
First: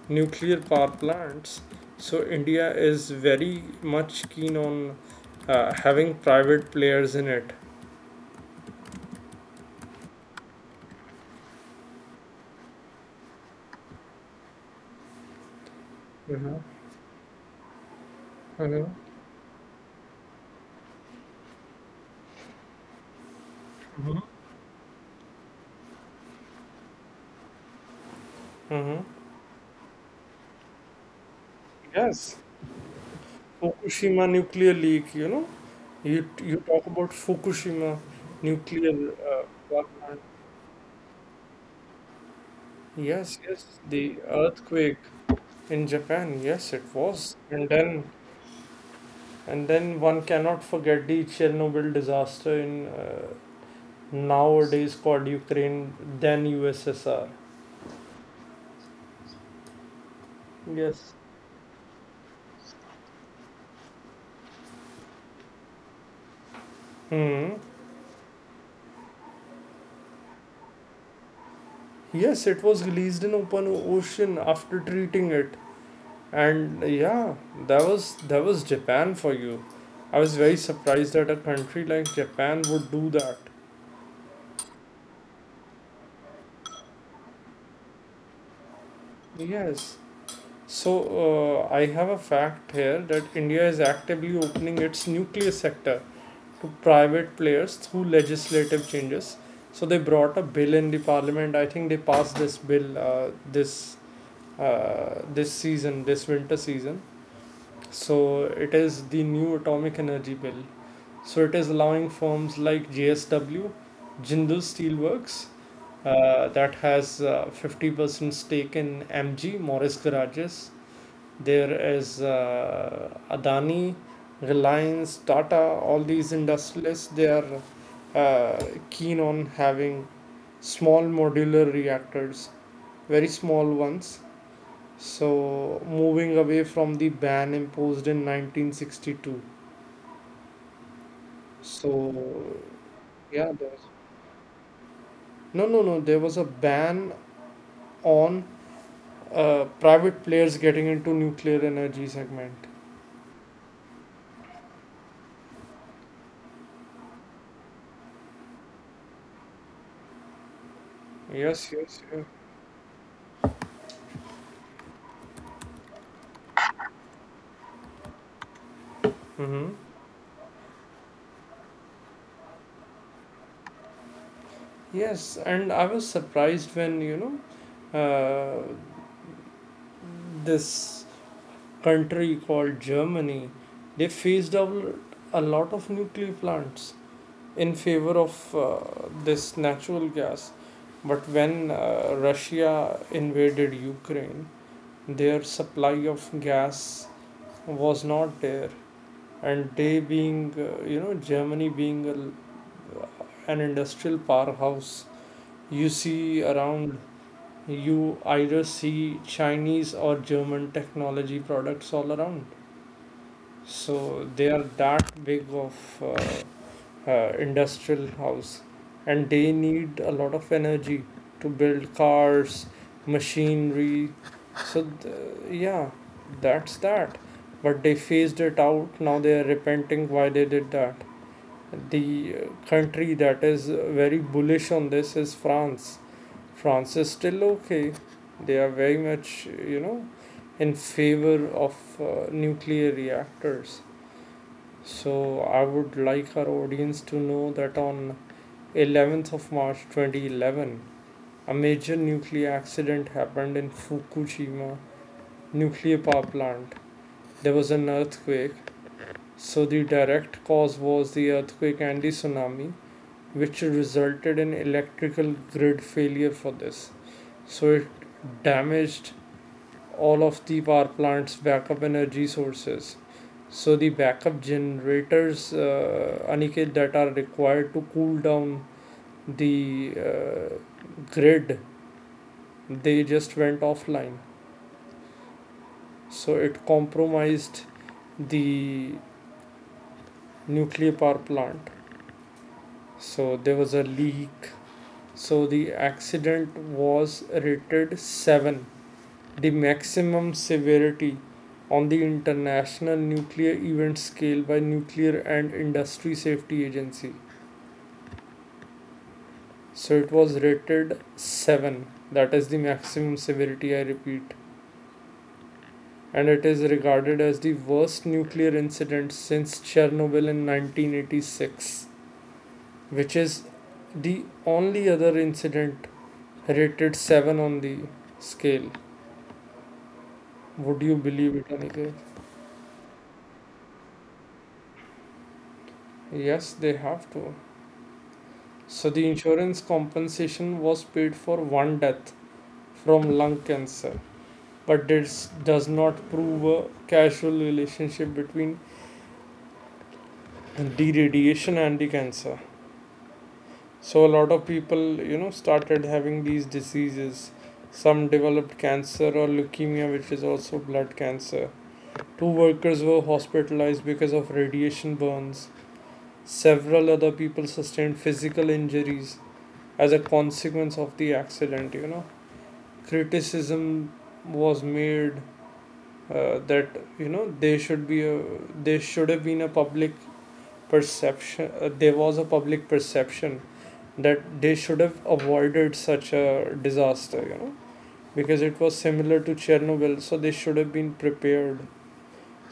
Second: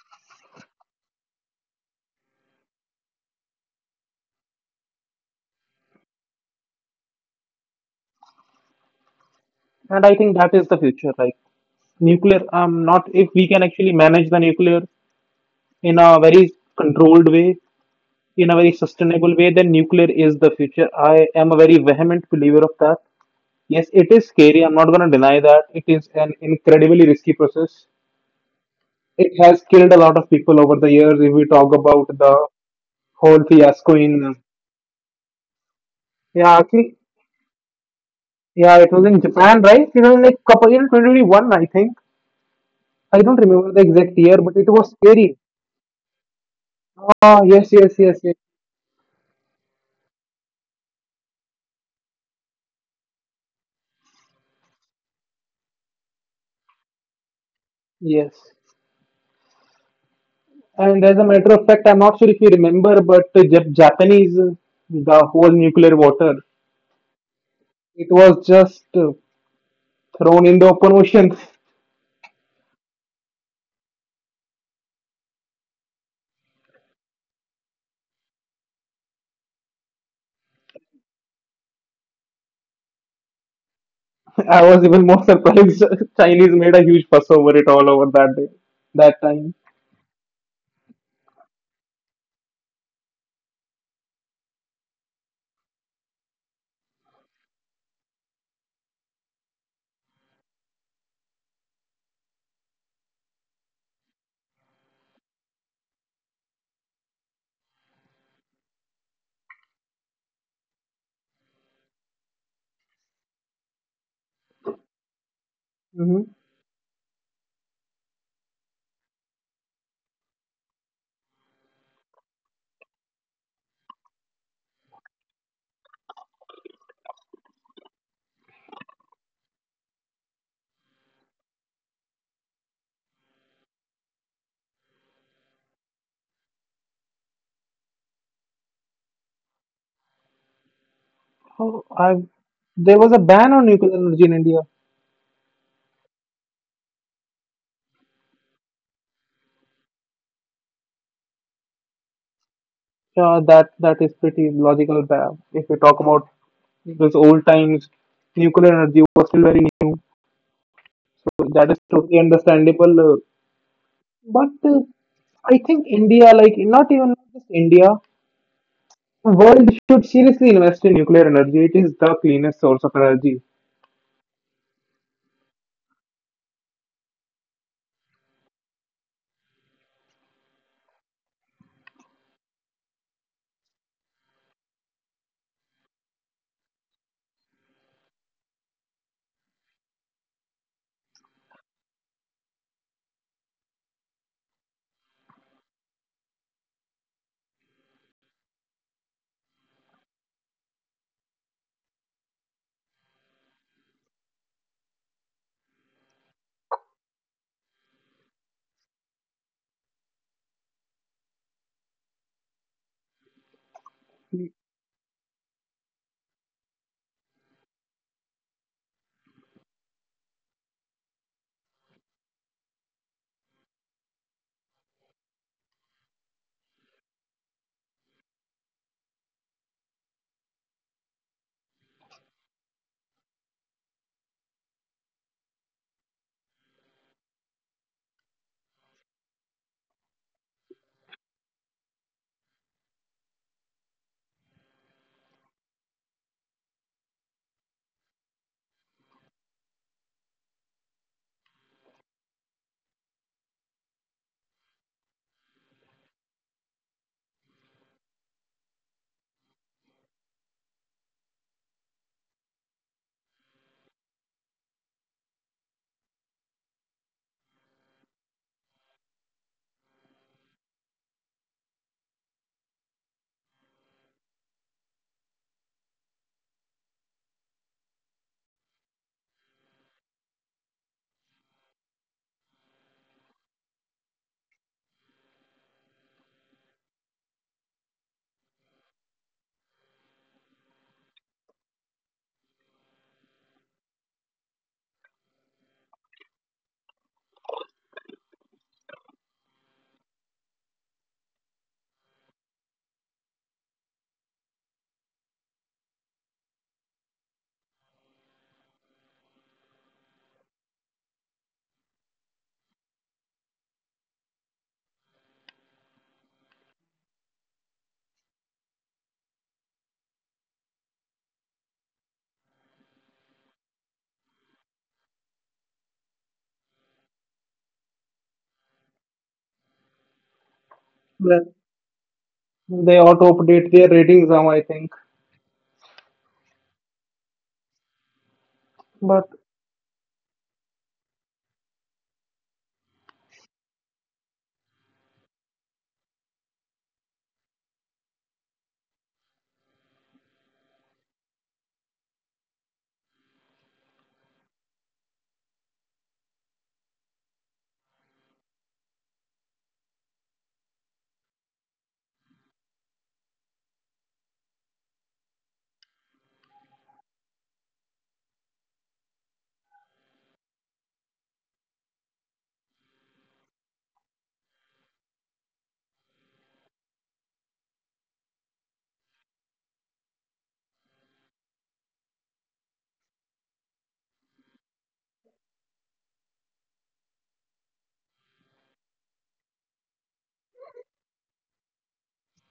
[SPEAKER 1] nuclear power plants, so India is very much keen on having private players in it.
[SPEAKER 2] and I think that is the future. Like nuclear, not if we can actually manage the nuclear in a
[SPEAKER 1] Hmm.
[SPEAKER 2] very controlled way, in a very
[SPEAKER 1] Hmm.
[SPEAKER 2] sustainable way, then nuclear is the future. I am a very vehement believer of that. Yes, it
[SPEAKER 1] Hmm.
[SPEAKER 2] is scary. I'm not gonna deny that. It is an incredibly risky process.
[SPEAKER 1] Hmm.
[SPEAKER 2] It has killed a lot of people over the years. If we talk about
[SPEAKER 1] Yes,
[SPEAKER 2] the whole fiasco
[SPEAKER 1] Fukushima
[SPEAKER 2] in,
[SPEAKER 1] nuclear leak, you know, you
[SPEAKER 2] yeah,
[SPEAKER 1] talk
[SPEAKER 2] actually,
[SPEAKER 1] about Fukushima
[SPEAKER 2] yeah, it was
[SPEAKER 1] nuclear
[SPEAKER 2] in Japan,
[SPEAKER 1] power
[SPEAKER 2] right? It was
[SPEAKER 1] plant.
[SPEAKER 2] like couple in 2021, I think. I don't
[SPEAKER 1] Yes, yes,
[SPEAKER 2] remember the exact
[SPEAKER 1] the
[SPEAKER 2] year, but it was
[SPEAKER 1] earthquake.
[SPEAKER 2] scary.
[SPEAKER 1] In Japan, yes, it
[SPEAKER 2] Ah,
[SPEAKER 1] was.
[SPEAKER 2] yes, yes, yes, yes,
[SPEAKER 1] And then one cannot forget the Chernobyl disaster in, nowadays called Ukraine, then USSR.
[SPEAKER 2] yes. And as
[SPEAKER 1] Yes.
[SPEAKER 2] a matter of fact, I'm not sure if you remember, but the Japanese, the whole nuclear water,
[SPEAKER 1] Hmm.
[SPEAKER 2] it was just thrown in the open ocean.
[SPEAKER 1] Yes, it was released in open ocean after treating it, and yeah, that was, that was Japan for you. I was very surprised that a country like Japan would do that.
[SPEAKER 2] I was even more surprised. Chinese made a huge fuss over it all over that day, that time.
[SPEAKER 1] Yes. So, I have a fact here that India is actively opening its nuclear sector to private players through legislative changes. So they brought a bill in the parliament. I think they passed this bill this, this season, this winter season. So it is the new atomic energy bill. So it is allowing firms like JSW, Jindal Steelworks,
[SPEAKER 2] Hmm.
[SPEAKER 1] that has 50% stake in MG Morris Garages, there is Adani, Reliance, Tata, all these industrialists, they are, uh, keen on having small modular reactors, very small ones. So, moving away from the ban imposed in 1962.
[SPEAKER 2] Oh,
[SPEAKER 1] So,
[SPEAKER 2] I, there was a
[SPEAKER 1] yeah,
[SPEAKER 2] ban on
[SPEAKER 1] there was.
[SPEAKER 2] nuclear energy in India.
[SPEAKER 1] No, no, no. There was a ban on private players getting into nuclear energy segment.
[SPEAKER 2] Yeah, that that is pretty logical. If we talk about those old times, nuclear energy was still very new, so that
[SPEAKER 1] Yes,
[SPEAKER 2] is
[SPEAKER 1] yes,
[SPEAKER 2] totally
[SPEAKER 1] yes.
[SPEAKER 2] understandable. But I think India, like not even just India, the world
[SPEAKER 1] Mm-hmm.
[SPEAKER 2] should seriously invest in nuclear energy. It is the cleanest source of energy.
[SPEAKER 1] Yes, and I was surprised when you know, this country called Germany, they phased out a lot of nuclear plants in favor of, this natural gas. But when Russia invaded Ukraine, their supply of gas was not there, and they being Germany being an industrial powerhouse. You see around, you either see Chinese or German technology products all around. So they are that big of uh, industrial house, and they need a lot of energy to build cars, machinery. So yeah, that's that. But they phased it out. Now they are repenting why they did that. The country that is very bullish on this is France. France is still okay. They are very much, you know, in favor of nuclear reactors. So I would like our audience to know that on 11th of March 2011, a major nuclear accident happened in Fukushima nuclear power plant. There was an earthquake. So the direct cause was the earthquake and the tsunami, which resulted in electrical grid failure for this. So it damaged all of the power plants backup energy sources, so the backup generators, Aniket, that are required to cool down the grid, they just went offline, so it compromised the nuclear power plant, so there was a leak. So the accident was rated 7, the maximum severity on the International Nuclear Event Scale by Nuclear and Industry Safety Agency. So it was rated 7. That is the maximum severity, I repeat. And it is regarded as the worst nuclear incident since Chernobyl in 1986, which is the only other incident rated 7 on the scale. Would you believe it,
[SPEAKER 2] Well,
[SPEAKER 1] Aniket?
[SPEAKER 2] they ought to update their ratings now, I think.
[SPEAKER 1] Yes, they have to. So the
[SPEAKER 2] But
[SPEAKER 1] insurance compensation was paid for one death from lung cancer, but this does not prove a causal relationship between the radiation and the cancer. So a lot of people started having these diseases. Some developed cancer or leukemia, which is also blood cancer. Two workers were hospitalized because of radiation burns. Several other people sustained physical injuries as a consequence of the accident. Criticism was made that they should have been a public perception. There was a public perception that they should have avoided such a disaster, because it was similar to Chernobyl, so they should have been prepared.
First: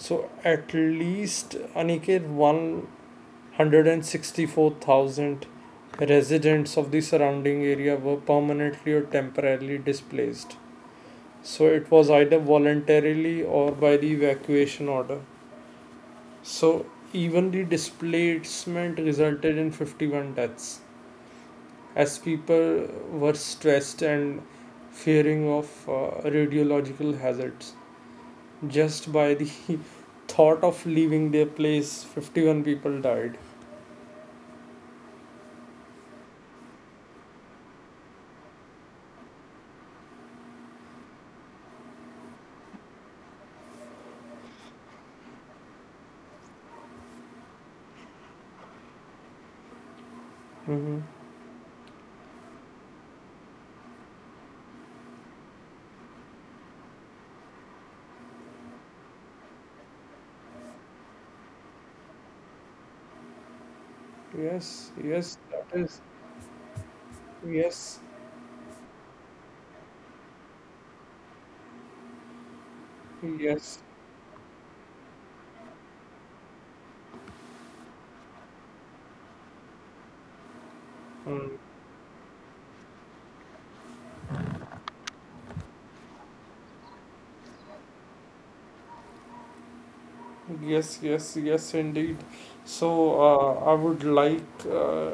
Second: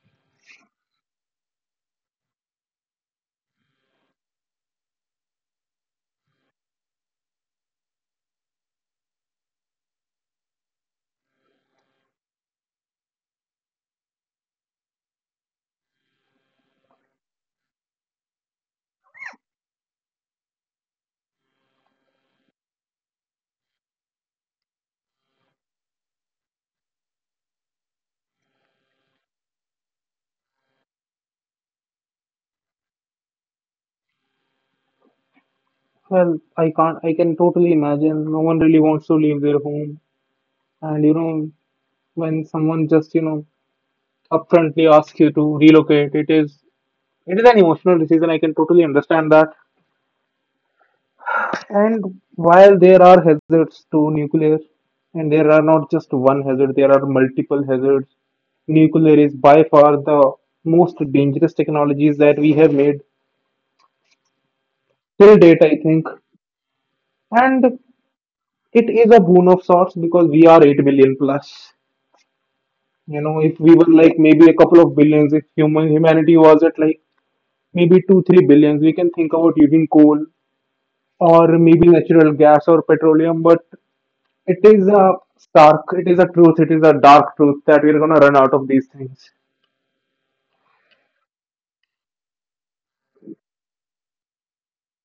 [SPEAKER 1] So at least, Aniket, 164,000 residents of the surrounding area were permanently or temporarily displaced. So it was either voluntarily or by the evacuation order. So even the displacement resulted in 51 deaths, as people were stressed and fearing of radiological hazards. Just by the thought of leaving their place, 51 people died.
[SPEAKER 2] well, I can't. I can totally imagine. No one really wants to leave their home, and you know, when someone just upfrontly ask you to relocate. It is an emotional decision. I can totally understand that.
[SPEAKER 1] Hmm.
[SPEAKER 2] And while there are hazards to nuclear, and there are not just one hazard, there are multiple hazards. Nuclear is by far the most dangerous technologies that we have made
[SPEAKER 1] Yes,
[SPEAKER 2] till
[SPEAKER 1] yes,
[SPEAKER 2] date,
[SPEAKER 1] that
[SPEAKER 2] I think.
[SPEAKER 1] is,
[SPEAKER 2] And
[SPEAKER 1] yes,
[SPEAKER 2] it is a boon of sorts because we are 8 billion plus. You know, if we
[SPEAKER 1] yes,
[SPEAKER 2] were like maybe a couple of billions, if humanity was at like maybe 2 3 billions, we can think about using coal
[SPEAKER 1] mm,
[SPEAKER 2] or maybe natural gas or petroleum, but it is a stark, it is a truth, it is a dark truth that we're gonna run out of these things.
[SPEAKER 1] yes, yes, yes, indeed. So I would like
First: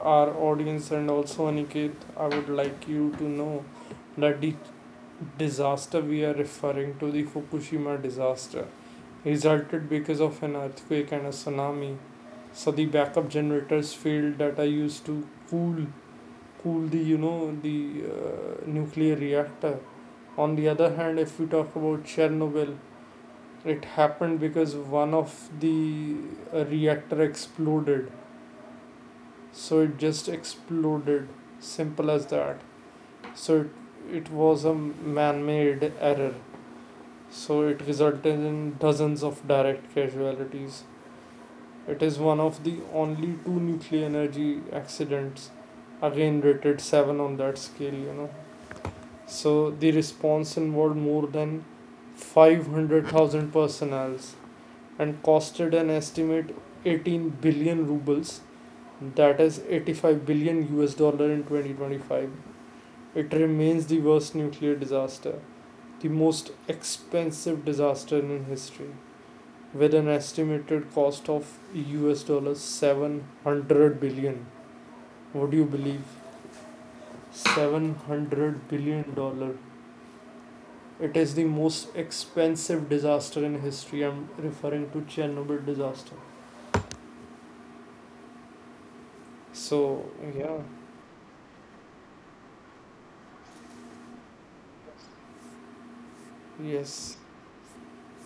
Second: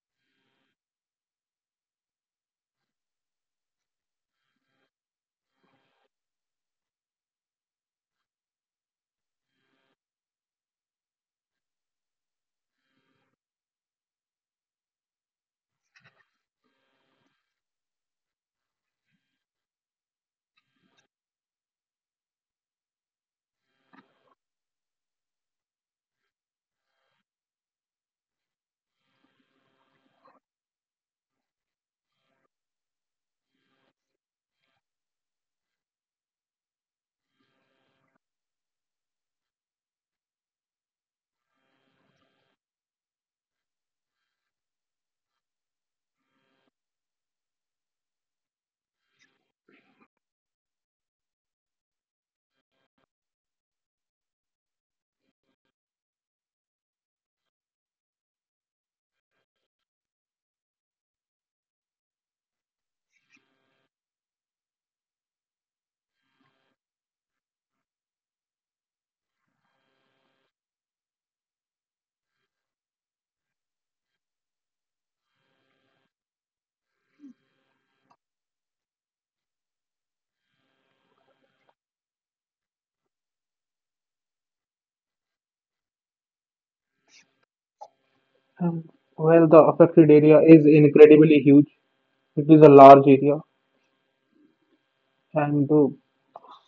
[SPEAKER 1] our audience and also Aniket, I would like you to know that the disaster we are referring to, the Fukushima disaster, resulted because of an earthquake and a tsunami. So the backup generators failed that I used to cool cool the you know the nuclear reactor. On the other hand, if we talk about Chernobyl, it happened because one of the reactor exploded. So it just exploded. Simple as that. So it was a man made error. So it resulted in dozens of direct casualties. It is one of the only two nuclear energy accidents, again rated 7 on that scale. So the response involved more than 500,000 personnel and costed an estimate 18 billion rubles, that is 85 billion US dollar in 2025. It remains the worst nuclear disaster, the most expensive disaster in history, with an estimated cost of US dollars 700 billion. Would you believe 700 billion dollar? It is the most expensive disaster in history. I'm referring to Chernobyl disaster. So,
[SPEAKER 2] Um,
[SPEAKER 1] yeah,
[SPEAKER 2] well, the affected area is incredibly huge. It is a large area,
[SPEAKER 1] yes,
[SPEAKER 2] and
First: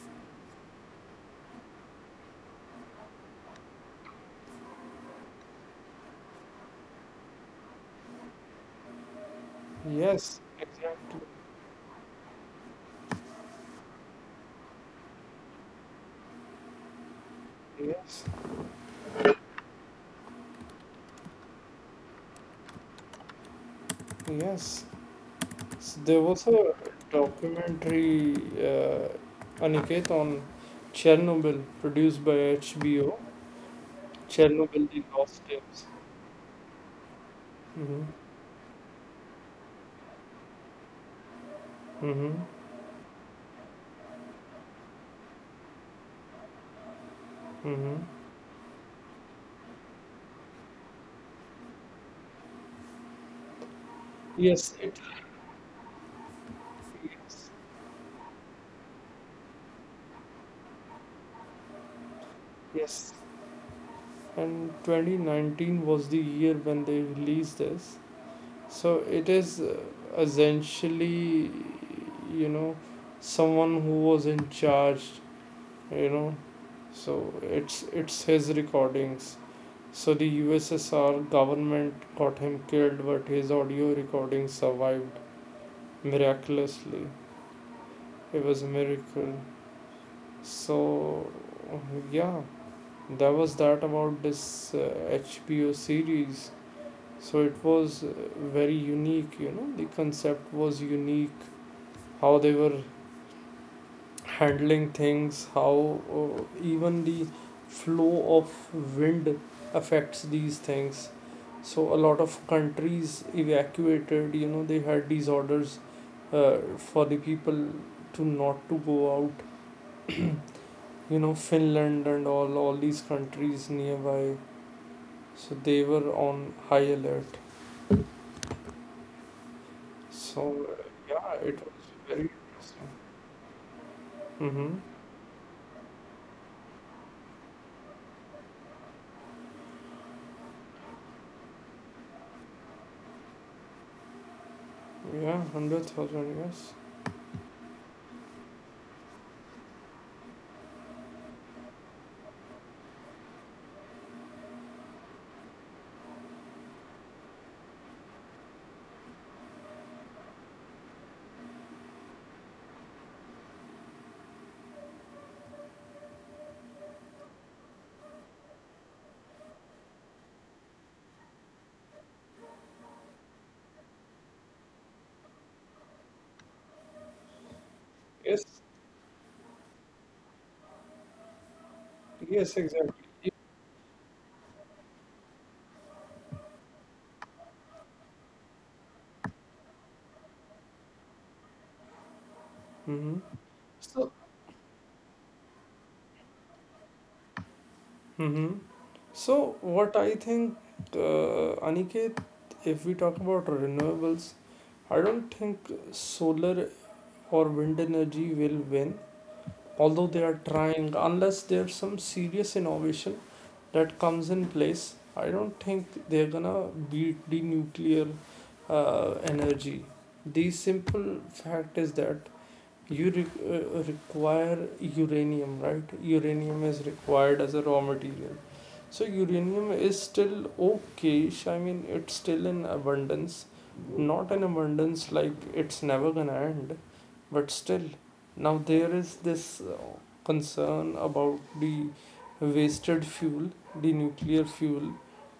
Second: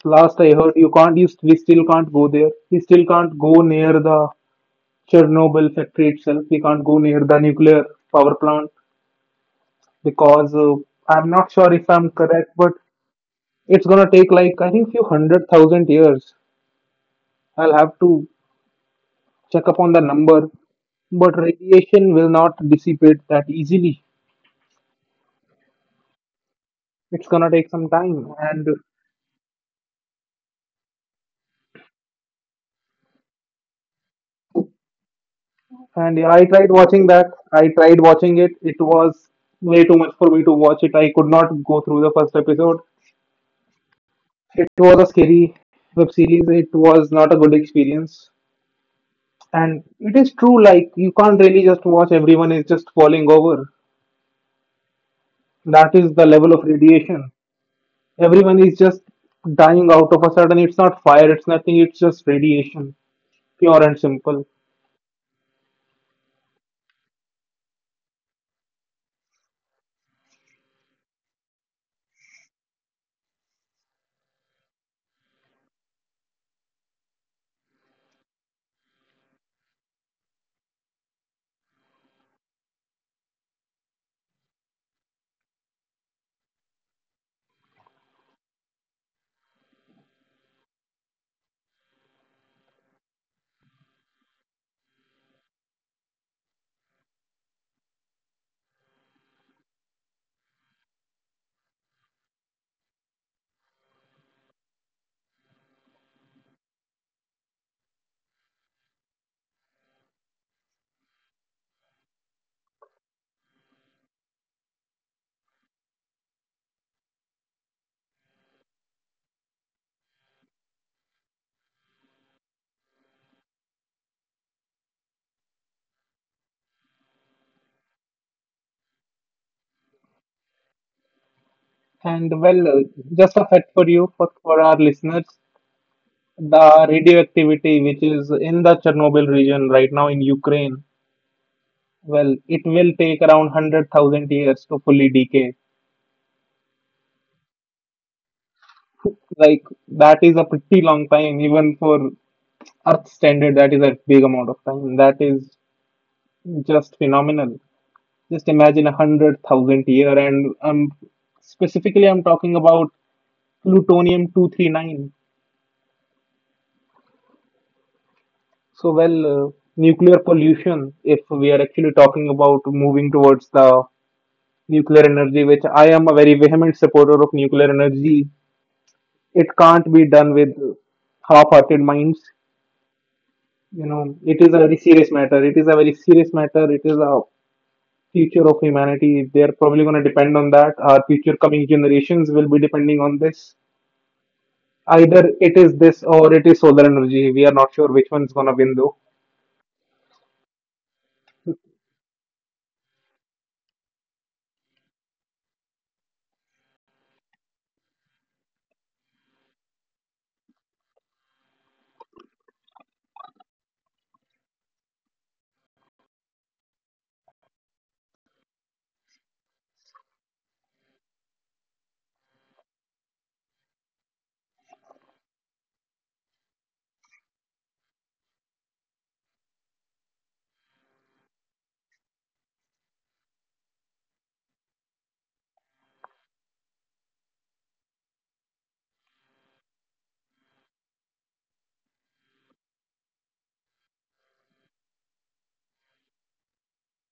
[SPEAKER 2] last I heard, you we still can't go there. We still can't go near the Chernobyl factory itself. We can't go near the nuclear power plant
[SPEAKER 1] yes,
[SPEAKER 2] because
[SPEAKER 1] exactly,
[SPEAKER 2] I'm not sure if I'm correct, but it's gonna take like I think few 100,000 years. I'll have to
[SPEAKER 1] yes,
[SPEAKER 2] check up on the number, but radiation will not dissipate that easily.
[SPEAKER 1] yes.
[SPEAKER 2] It's
[SPEAKER 1] There
[SPEAKER 2] gonna
[SPEAKER 1] was
[SPEAKER 2] take
[SPEAKER 1] a
[SPEAKER 2] some time,
[SPEAKER 1] documentary, Aniket, on Chernobyl produced by HBO.
[SPEAKER 2] and yeah, I
[SPEAKER 1] Chernobyl, the
[SPEAKER 2] tried watching
[SPEAKER 1] Lost
[SPEAKER 2] that.
[SPEAKER 1] Tapes.
[SPEAKER 2] I tried watching it. It was
[SPEAKER 1] Mm-hmm.
[SPEAKER 2] way too much for me to watch it. I could not go through the first episode.
[SPEAKER 1] Mm-hmm.
[SPEAKER 2] It was a scary web series. It was not a good experience.
[SPEAKER 1] Mm-hmm.
[SPEAKER 2] And it is true, like you can't really just watch, everyone is just falling over. That is
[SPEAKER 1] Yes,
[SPEAKER 2] the
[SPEAKER 1] it,
[SPEAKER 2] level of radiation. Everyone is
[SPEAKER 1] yes,
[SPEAKER 2] just dying out of a sudden. It's not fire, it's nothing, it's just radiation, pure and simple.
[SPEAKER 1] yes. And 2019 was the year when they released this. So it is essentially, you know, someone who was in charge, you know. So it's his recordings. So the USSR government got him killed, but his audio recording survived miraculously. It was a miracle. So, yeah, that was that about this HBO series. So it was very unique. The concept was unique, how they were handling things, how even the flow of wind affects these things. So a lot of countries evacuated. They had these orders for the people to not to go out. Finland and all these countries nearby. So they were on high alert.
[SPEAKER 2] And
[SPEAKER 1] So
[SPEAKER 2] well,
[SPEAKER 1] yeah, it
[SPEAKER 2] just a
[SPEAKER 1] was
[SPEAKER 2] fact for
[SPEAKER 1] very
[SPEAKER 2] you, for
[SPEAKER 1] interesting.
[SPEAKER 2] our listeners,
[SPEAKER 1] Mm-hmm.
[SPEAKER 2] the radioactivity which is in the Chernobyl region right now in Ukraine, well, it will take around 100,000 years to fully decay.
[SPEAKER 1] Yeah, 100,000. Yes.
[SPEAKER 2] Like, that is a pretty long time. Even for Earth standard, that is a big amount of time. That is just phenomenal. Just imagine a 100,000 year, and specifically, I'm talking about plutonium 239. So nuclear pollution, if we are actually talking about moving towards the nuclear energy, which I am a very vehement supporter of nuclear energy, it can't be
[SPEAKER 1] Yes.
[SPEAKER 2] done with half hearted minds. You know,
[SPEAKER 1] Yes.
[SPEAKER 2] it is a
[SPEAKER 1] Exactly.
[SPEAKER 2] very serious matter. It is a very serious matter. It is a future of humanity. They are probably going to depend on that. Our future coming generations will be depending on this.
[SPEAKER 1] Mm-hmm.
[SPEAKER 2] Either it is
[SPEAKER 1] So,
[SPEAKER 2] this or it is solar energy. We are not sure which one's going to win, though.
[SPEAKER 1] hmm so what I think, Aniket, if we talk about renewables, I don't think solar or wind energy will win, although they are trying, unless there's some serious innovation that comes in place. I don't think they're gonna beat the nuclear energy. The simple fact is that you require uranium, right? Uranium is required as a raw material. So uranium is still okay. I mean, it's still in abundance, not in abundance like it's never gonna end, but still. Now there is this concern about the wasted fuel, the nuclear fuel.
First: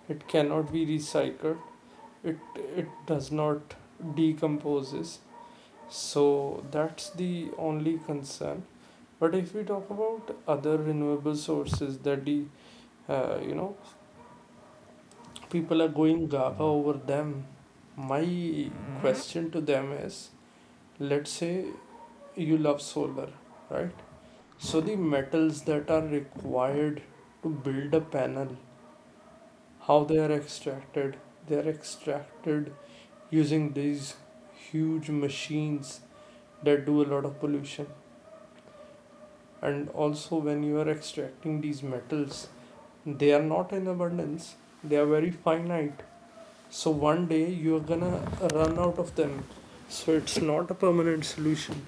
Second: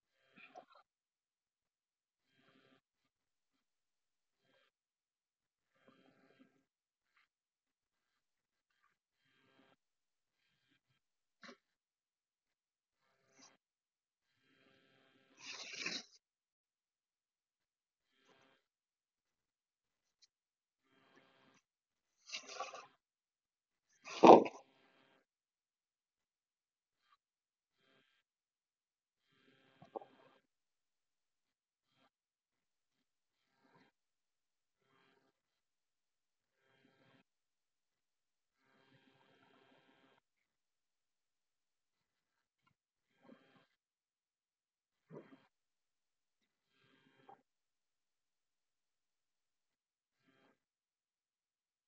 [SPEAKER 1] It cannot be recycled. It it does not decomposes, so that's the only concern. But if we talk about other renewable sources that the uh, you know people are going gaga over them, my question to them is: Let's say you love solar, right? So the metals that are required to build a panel, how they are extracted? They are extracted using these huge machines that do a lot of pollution, and also when you are extracting these metals, they are not in abundance, they are very finite, so one day you are gonna run out of them. So it's not a permanent solution,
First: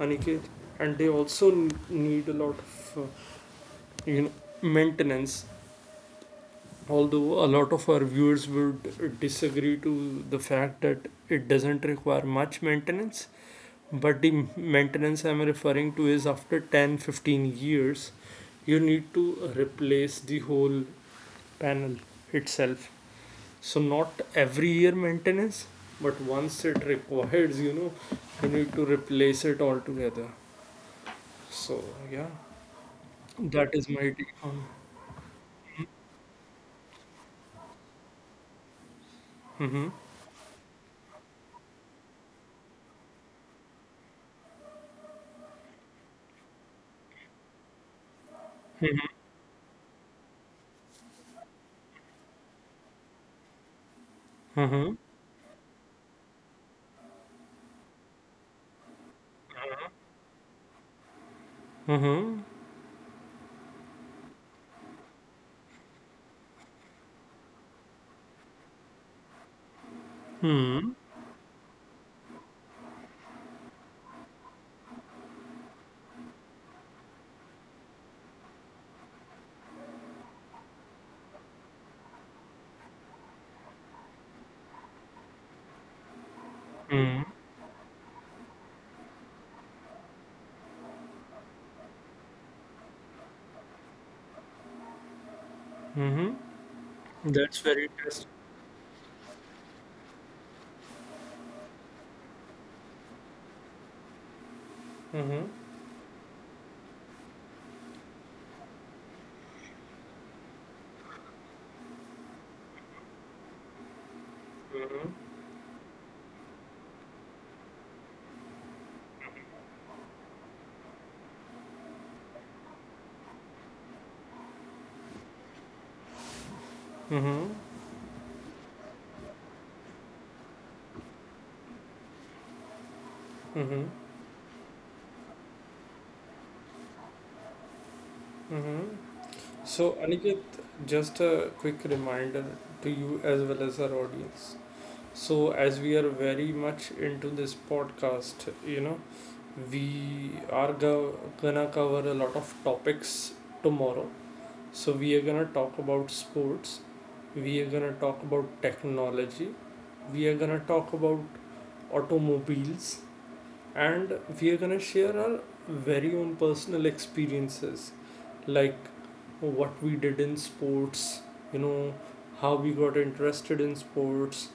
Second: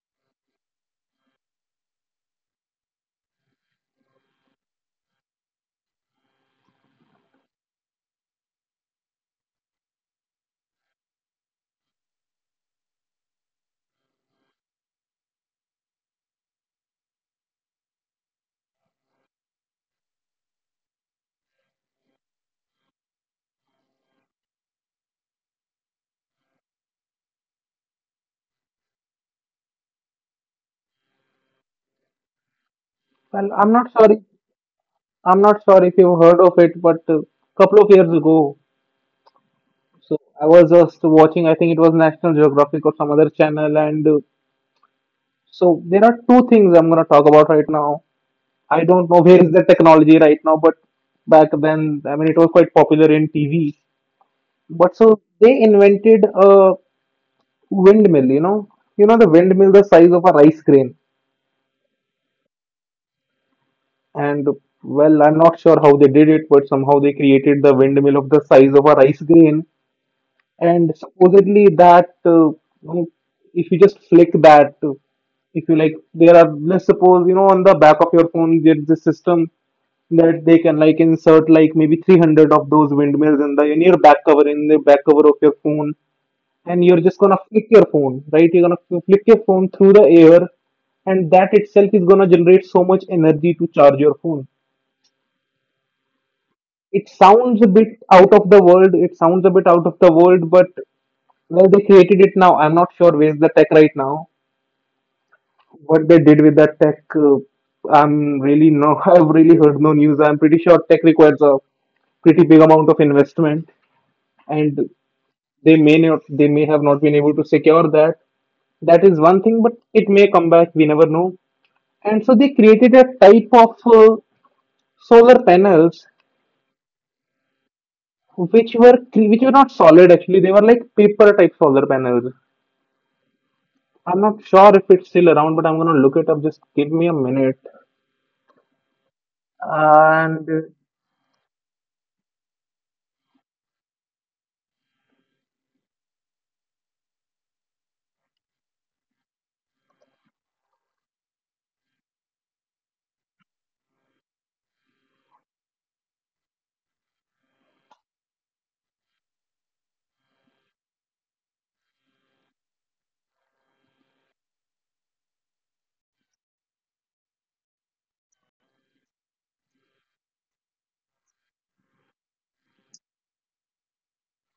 [SPEAKER 1] Aniket. And they also need a lot of maintenance, although a lot of our viewers would disagree to the fact that it doesn't require much maintenance. But the maintenance I'm referring to is after 10 to 15 years, you need to replace the whole panel itself. So not every year maintenance, but once it requires, you need to replace it altogether. So yeah,
[SPEAKER 2] Well, I'm
[SPEAKER 1] that is
[SPEAKER 2] not
[SPEAKER 1] my
[SPEAKER 2] sorry.
[SPEAKER 1] take on.
[SPEAKER 2] I'm not sure if you've heard of it, but a couple of years ago,
[SPEAKER 1] Mm-hmm.
[SPEAKER 2] so I was just watching, I think it was National Geographic or some other channel, and so there are two things I'm going to talk about right now. I don't know where is the technology right now, but back then, I mean, it was quite popular in TV.
[SPEAKER 1] Mm-hmm.
[SPEAKER 2] But so they invented a windmill, you know, the windmill the size of a rice grain,
[SPEAKER 1] Mm-hmm.
[SPEAKER 2] and well, I'm not sure how they did it, but somehow they created the windmill of the size of a rice grain and
[SPEAKER 1] Mm-hmm.
[SPEAKER 2] supposedly that you know, if you just flick that if you like there are, let's suppose, you know, on the back of your phone there's this system that they can like insert like maybe 300 of those windmills in the in your back cover, in the back cover of your phone, and you're just
[SPEAKER 1] Mm-hmm.
[SPEAKER 2] gonna flick your phone, right? You're gonna flick your phone through the air, and that itself is gonna generate so much energy to charge your phone.
[SPEAKER 1] Mm-hmm.
[SPEAKER 2] It sounds
[SPEAKER 1] That's
[SPEAKER 2] a
[SPEAKER 1] very
[SPEAKER 2] bit
[SPEAKER 1] interesting.
[SPEAKER 2] out of the world, it sounds a bit out of the world, but well, they created it now. I'm not sure where's the tech right now.
[SPEAKER 1] Mm-hmm.
[SPEAKER 2] What they did with that tech, I'm really no. I've really heard no news. I'm pretty sure tech requires a pretty big amount of investment, and
[SPEAKER 1] Mm-hmm.
[SPEAKER 2] they may not. They may have not been able to secure that. That is one thing, but it may come back. We never know. And so they created a type of solar panels
[SPEAKER 1] Mm-hmm.
[SPEAKER 2] which were which were not solid actually. They were like paper type solar panels.
[SPEAKER 1] Mm-hmm.
[SPEAKER 2] I'm not sure if it's still around, but I'm gonna look it up. Just give me a minute.
[SPEAKER 1] Mm-hmm. So
[SPEAKER 2] and
[SPEAKER 1] Aniket, just a quick reminder to you as well as our audience. So, as we are very much into this podcast, we are gonna cover a lot of topics tomorrow. So, we are gonna talk about sports, we are gonna talk about technology, we are gonna talk about automobiles, and we are gonna share our very own personal experiences, like what we did in sports, you know how we got interested in sports,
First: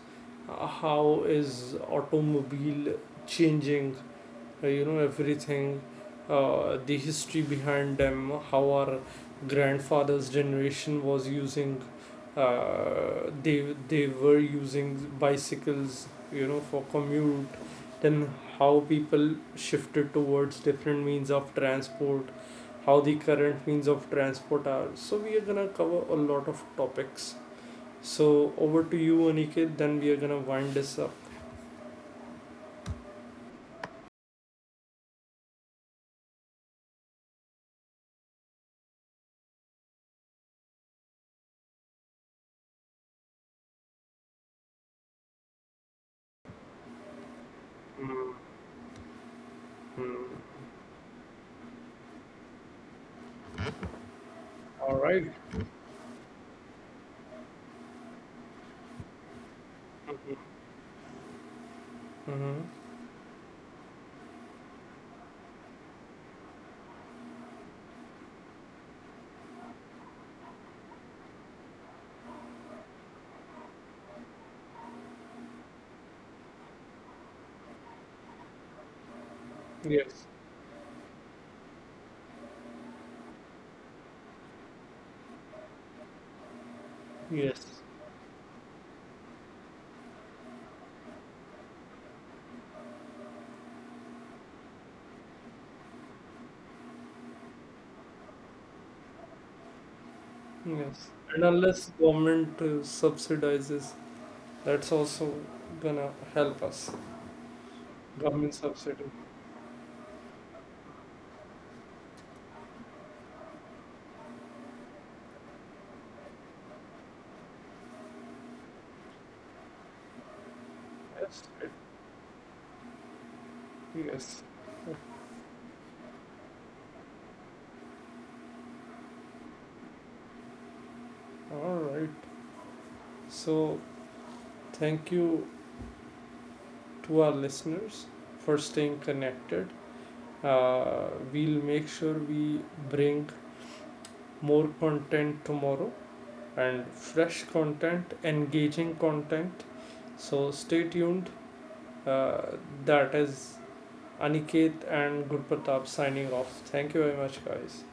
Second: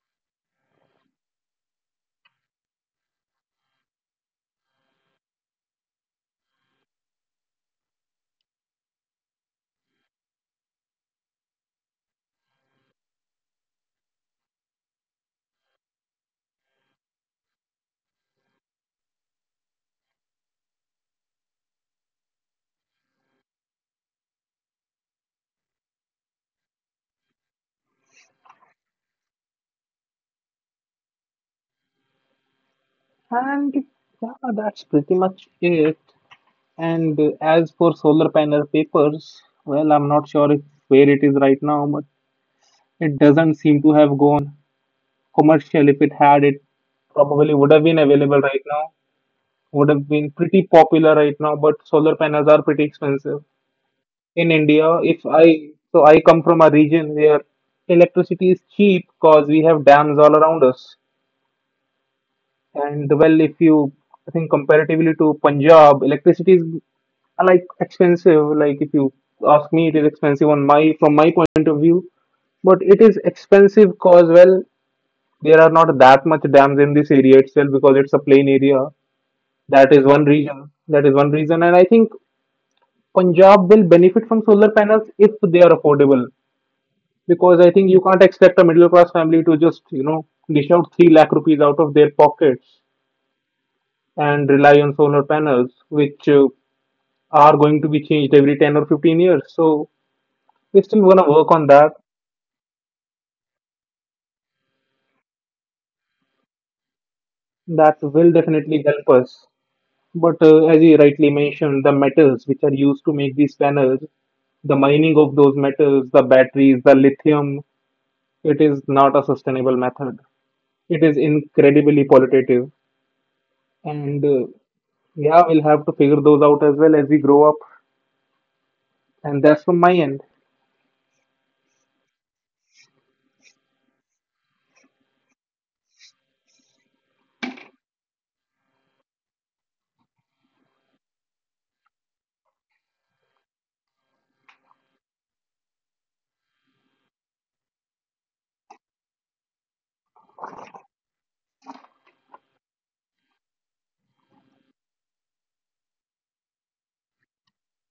[SPEAKER 1] how is automobile changing, everything, the history behind them, how our grandfathers generation was using, they were using bicycles, for commute, then how people shifted towards different means of transport, how the current means of transport are. So we are gonna cover a lot of topics. So over to you, Aniket, then we are gonna wind this up.
[SPEAKER 2] and yeah, that's pretty much it. And as for solar panel papers, well, I'm not sure if where it is right now, but it doesn't seem to have gone commercial. If it had, it probably would have been
[SPEAKER 1] Mm,
[SPEAKER 2] available right now. Would have
[SPEAKER 1] mm.
[SPEAKER 2] been pretty popular right now, but solar panels are pretty expensive in
[SPEAKER 1] All
[SPEAKER 2] India.
[SPEAKER 1] right.
[SPEAKER 2] If I So I come from a region where electricity is cheap because we have dams all around us.
[SPEAKER 1] Mm-hmm.
[SPEAKER 2] And well, if you I think comparatively to Punjab, electricity is like expensive. Like if you ask me, it is expensive on my from my point of view. But it is expensive cause well, there are not that much dams in this area itself because it's a plain area. That is one
[SPEAKER 1] Yes,
[SPEAKER 2] reason. That is one reason, and I think Punjab will benefit from solar panels if they are affordable. Because I
[SPEAKER 1] yes,
[SPEAKER 2] think you can't expect a middle class family to just, you know, dish out 3 lakh rupees out of their pockets and rely on solar panels, which are going to be changed every 10 or 15 years. So we're still
[SPEAKER 1] yes.
[SPEAKER 2] going to
[SPEAKER 1] And
[SPEAKER 2] work on
[SPEAKER 1] unless
[SPEAKER 2] that.
[SPEAKER 1] government subsidizes, that's also gonna help us.
[SPEAKER 2] That will
[SPEAKER 1] Government
[SPEAKER 2] definitely
[SPEAKER 1] subsidy.
[SPEAKER 2] help us. But as you rightly mentioned, the metals which are used to make these panels, the mining of those metals, the batteries, the lithium, it is not a sustainable method. It is
[SPEAKER 1] Yes,
[SPEAKER 2] incredibly pollutive. And
[SPEAKER 1] yes.
[SPEAKER 2] yeah, we'll have to figure those out as well as we grow up. And that's from my end.
[SPEAKER 1] All right. So thank you to our listeners for staying connected. Uh, we'll make sure we bring more content tomorrow and fresh content, engaging content. So stay tuned. Uh, that is Aniket and Gurpratap signing off. Thank you very much, guys.